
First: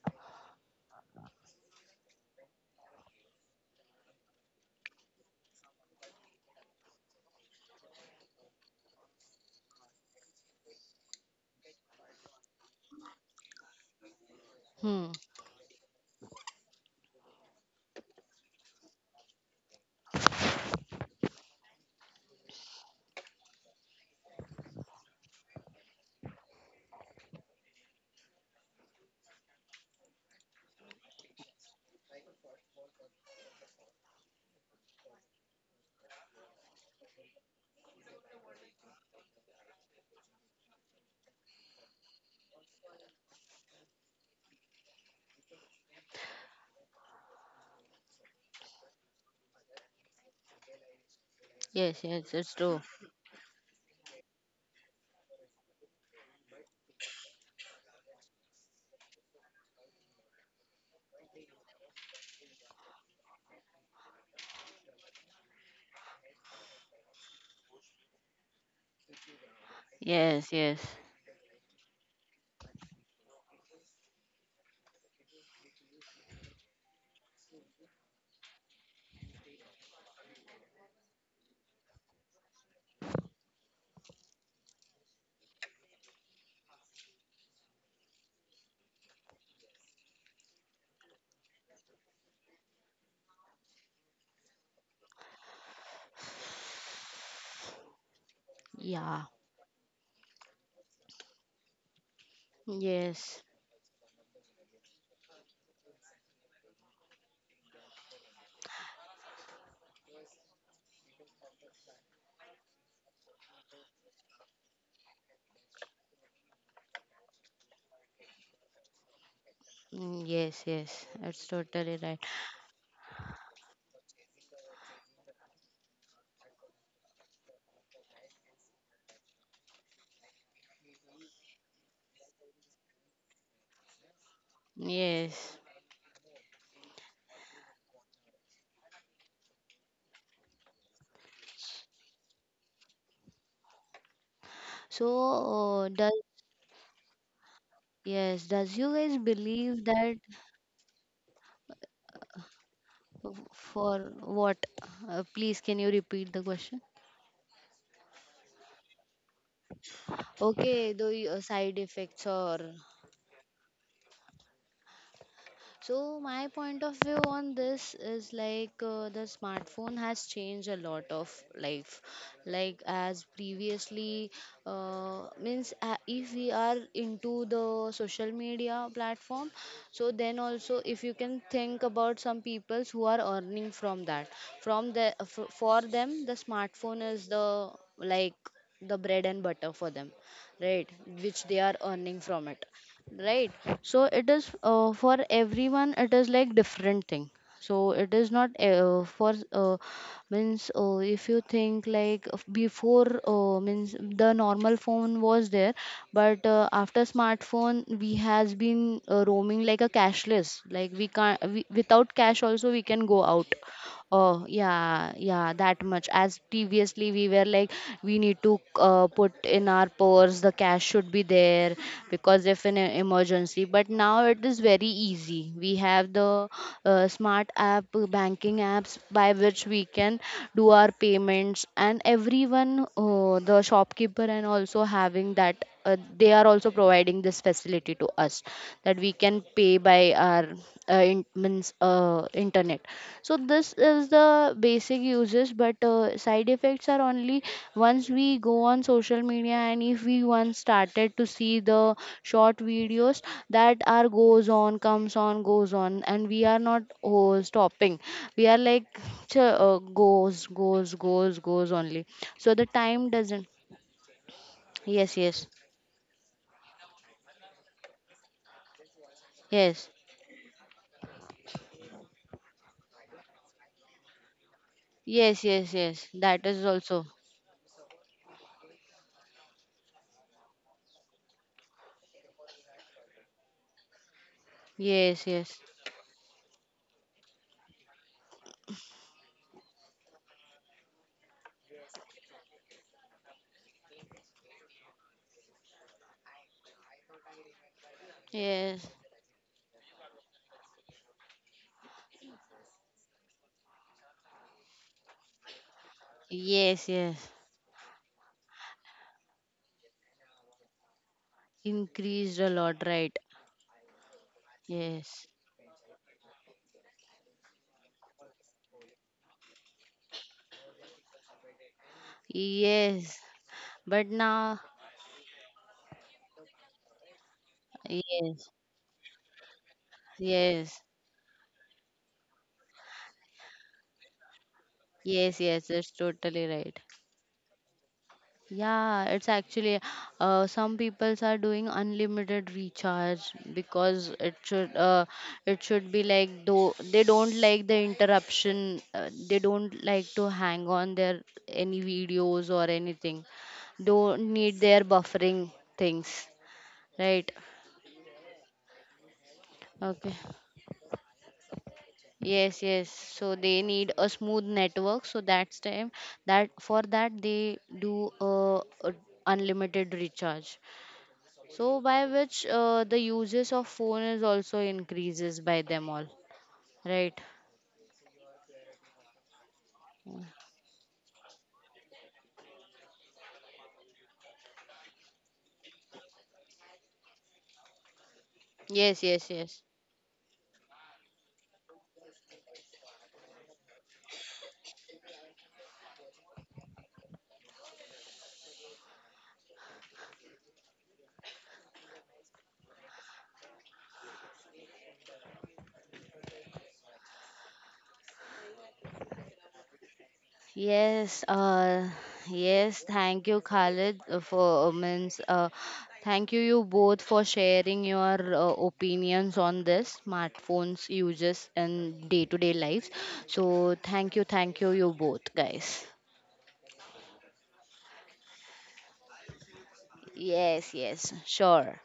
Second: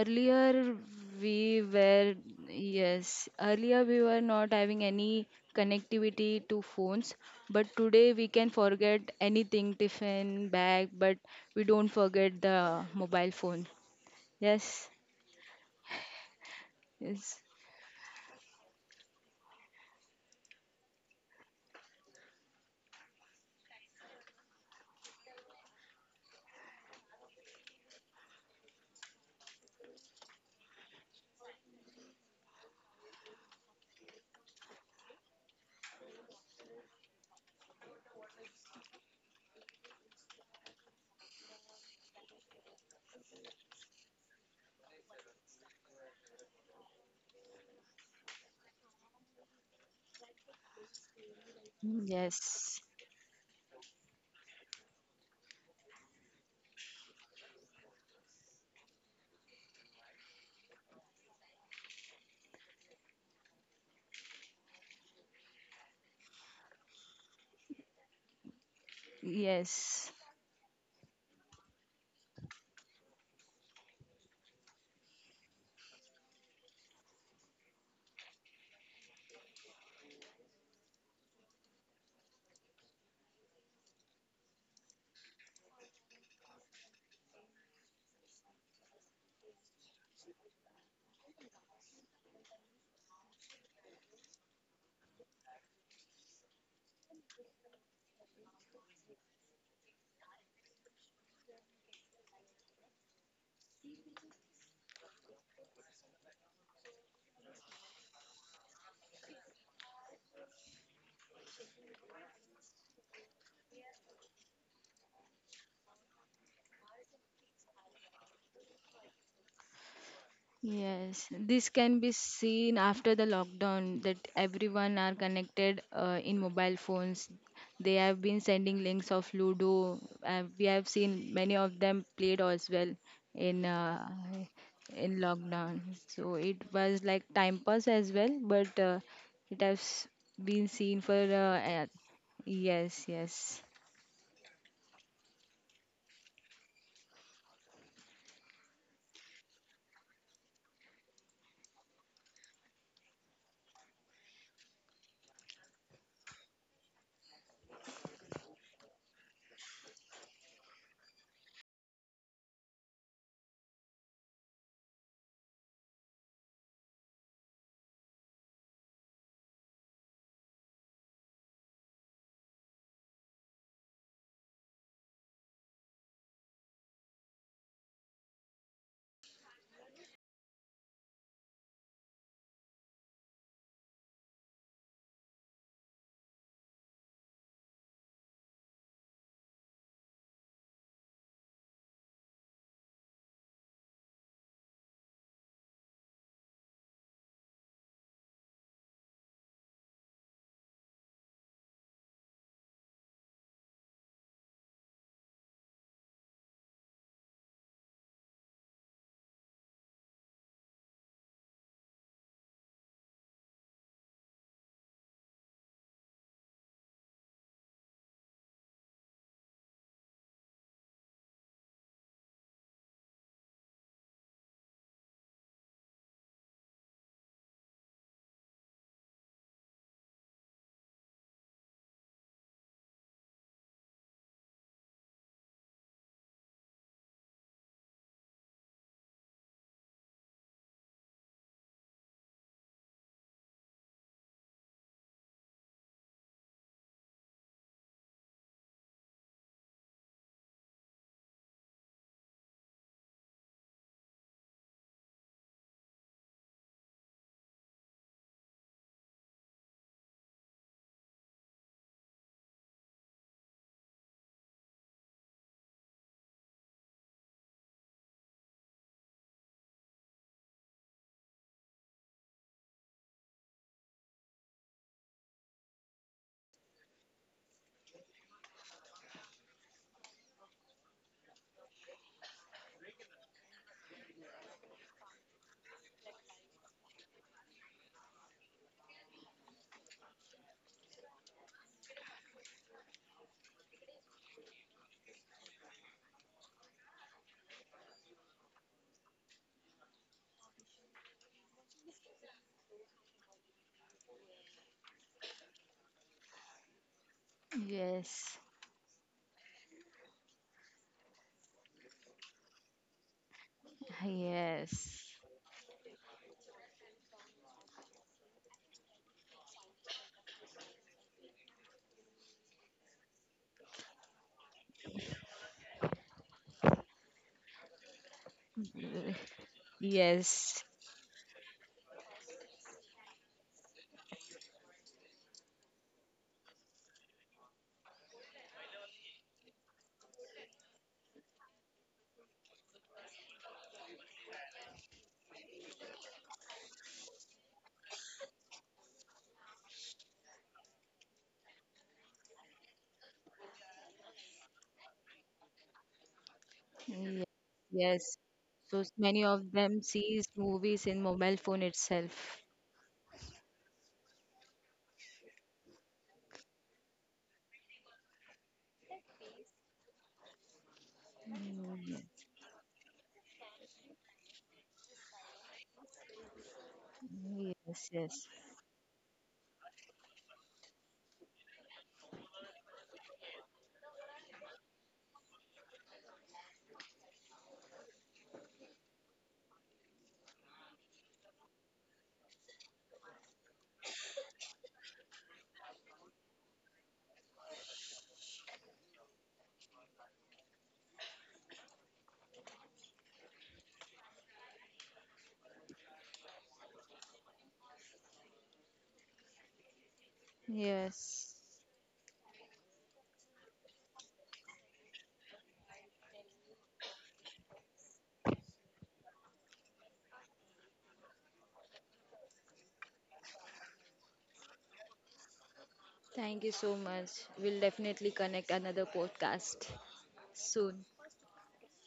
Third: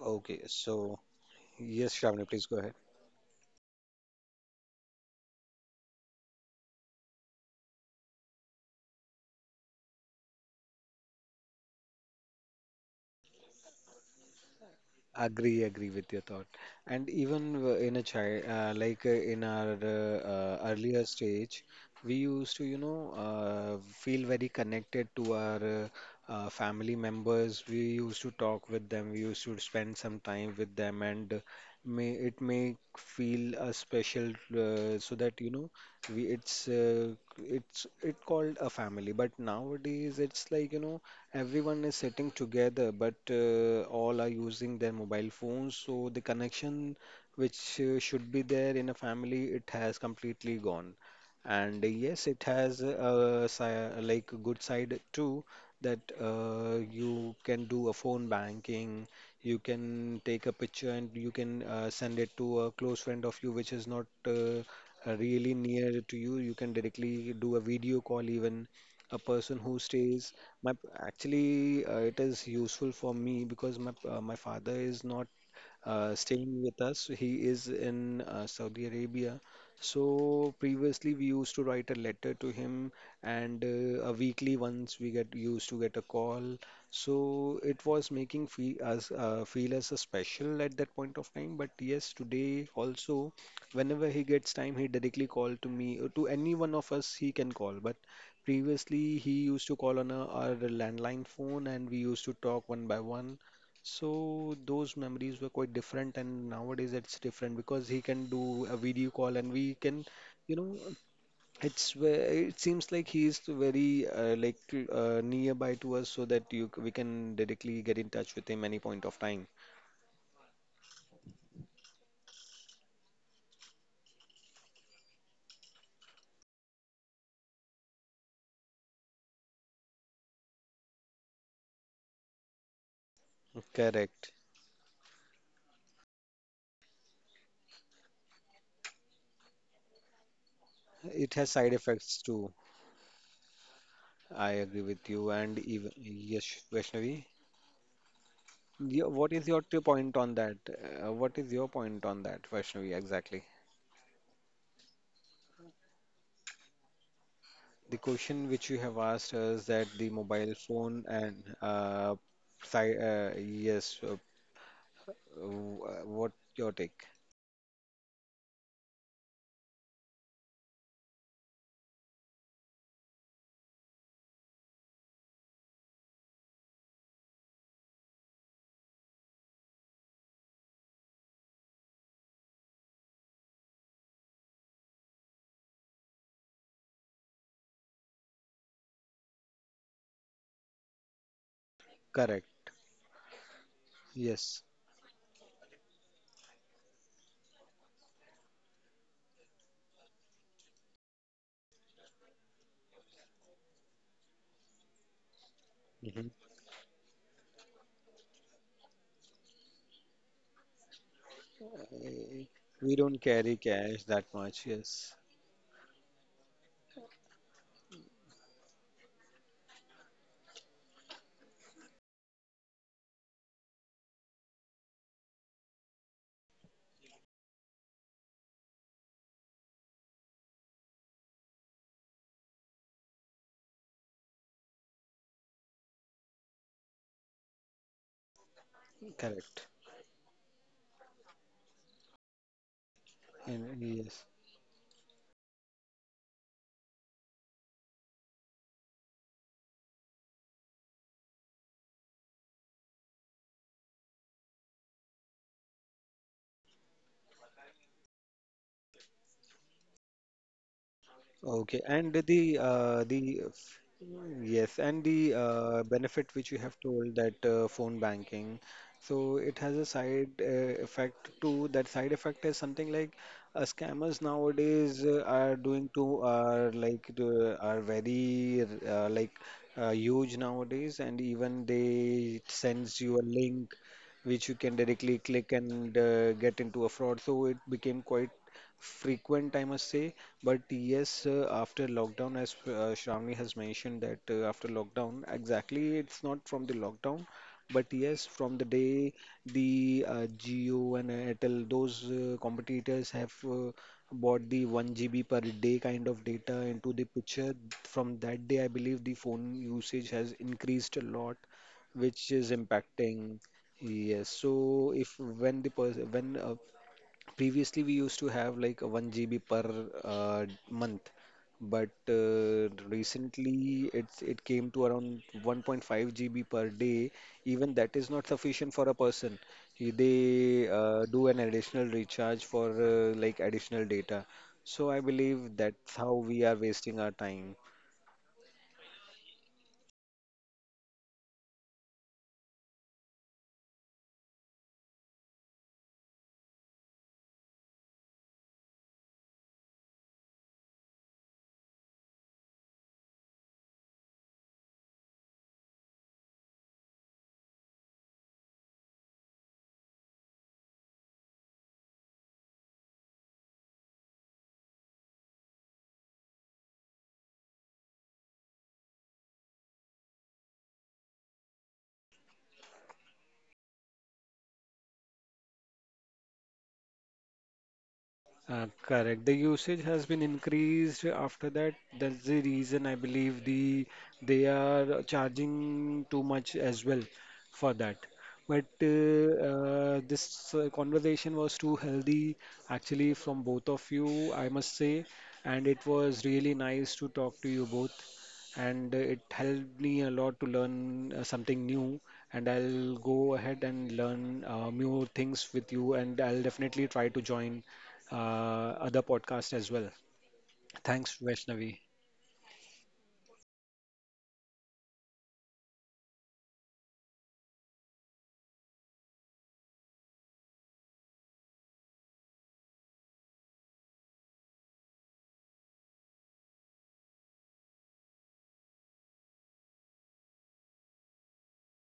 Okay, so we yes, were Shravani, please go ahead. yes, earlier we were not having any connectivity to phones, but today we can forget anything, tiffin, bag, but we don't forget the mobile phone. Yes, Hmm. Agree with your thought. And yes, even in a child, in our earlier stage, we used to, feel very connected to our family members. We used to talk with them. We used to spend some time with them, and may it make feel a special, so that we it's it called a family. But nowadays, it's like everyone is sitting together, but all are using their mobile phones, so the connection which should be there in a family, it has completely gone. And Yes, yes, yes, it it's has yes, true. a like a good side too, that you can do a phone banking, you can take a picture, and you can send it to a close friend of you which is not really near to you. You can directly do a video call even a person who yes. stays Yes, my yes. actually, it is useful for me because my father is not staying with us. He is in Saudi Arabia. So previously we used to write a letter to him, and a weekly once we get used to get a call. So it was making feel us feel as a special at that point of time. But yes, today also, whenever he gets time, he directly call to me or to any one of us he can call. But previously, Yeah. he used to call on a our landline phone, and we used to talk one by Yes. one. So those memories were quite different, and nowadays it's different because he can do a video call, and we can, you know, it seems like he is very nearby to us so that we can directly get in touch with him any point of time. Mm, yes, yes, Yes, that's this totally can be right. seen after the lockdown that everyone are connected in mobile phones. They have been sending links of Ludo. We have seen many of them played as well in uh, Correct. in Yes. lockdown. So it was like time pass as well, but it has been seen for It has side effects too. yes, yes, I agree with you. And So, even does, yes, Vaishnavi. yes, does you guys What is your believe that point on that? What is your point on that, Vaishnavi, exactly? For what? Please, can you repeat the question? The question which you have asked us, that the mobile Okay, phone the and side effects or. side, yes, So what my your point of take? view on this is like the smartphone has changed a lot of life. Like as previously, means if we are into the social media platform, so then also if you can think about some peoples who are earning from that, for them the smartphone is the, like the bread and butter for them, right? Which they are earning from Correct. it, right, so it is Yes. For everyone it is like different thing, so it is not for means if you think like before means the normal phone was there, hmm but after smartphone we has been roaming like a cashless, like we, without cash Uh, also we We can go don't out. carry cash that Oh, much. yeah, Yes. yeah, that much. As previously, we were like, we need to put in our purse, the cash should be there because if in an emergency. But now it is very easy. We have the smart app, banking apps by which we can do our payments, and everyone, the shopkeeper, and also having that they are also providing this facility to us that we can pay Correct. by our in, means internet. So this And is yes. the basic uses but side effects are only once we go on social media and if we once started to see the short videos that are goes on comes on goes on and we are not, oh, stopping, we are like goes goes goes goes Okay, only. and So the time doesn't, yes, and yes, the yes, benefit which you have told that phone banking, so it has a yes. side effect too. That side effect is something like scammers nowadays Yes, are yes, doing yes. too That is are also. Are very huge nowadays, and even they sends you a link which you can directly Yes, click yes. and get into a fraud. So it became quite frequent, I must say. But yes, after lockdown, as Shravani has mentioned, that after lockdown, exactly, it's not from the lockdown, but yes, from the Yes. day the Jio and Airtel, those competitors have bought the 1 GB per day kind of data into the Yes, yes. picture. From yes, that day, I believe the phone usage has increased a lot, which is Increased a lot, impacting. right? Yes, so if yes, Yes. when the person when previously, we used to have like a 1 GB per month, but Yes. recently But it came now, to around 1.5 GB per day. Even that is not yes. sufficient for a person. Yes. They Yes. Do an additional recharge for additional data. So I Yes, believe yes. That's that's how we totally are right. wasting our time. Yeah, it's actually some peoples are doing unlimited recharge because it should be like though they don't like the interruption, they don't like to hang on their any videos or anything, don't need their buffering things, Yes, right, yes. So many of them okay, sees movies in mobile phone itself. yes, yes, so they need a smooth network, so that's time that for that they do a unlimited recharge. So by which the uses of phone is also increases by them all, right? Yes, yes. Correct. The usage has Mm. been increased after that. That's the reason I believe they are charging too much as well for that. But Yes, yes, yes. This conversation was too healthy, actually, from both of you, I must say, and it was really nice to talk to you both, and it helped me a lot to learn something new. And I'll go ahead and learn new things with you, and I'll definitely try to join other podcast as well. Thanks, Yes, Yes. Vaishnavi. Yes, thank you, Khalid, thank you both for sharing your opinions on this smartphones uses in day-to-day lives. So thank you, you both guys. Thank you so much. We'll definitely connect another podcast Yes, soon. yes, sure.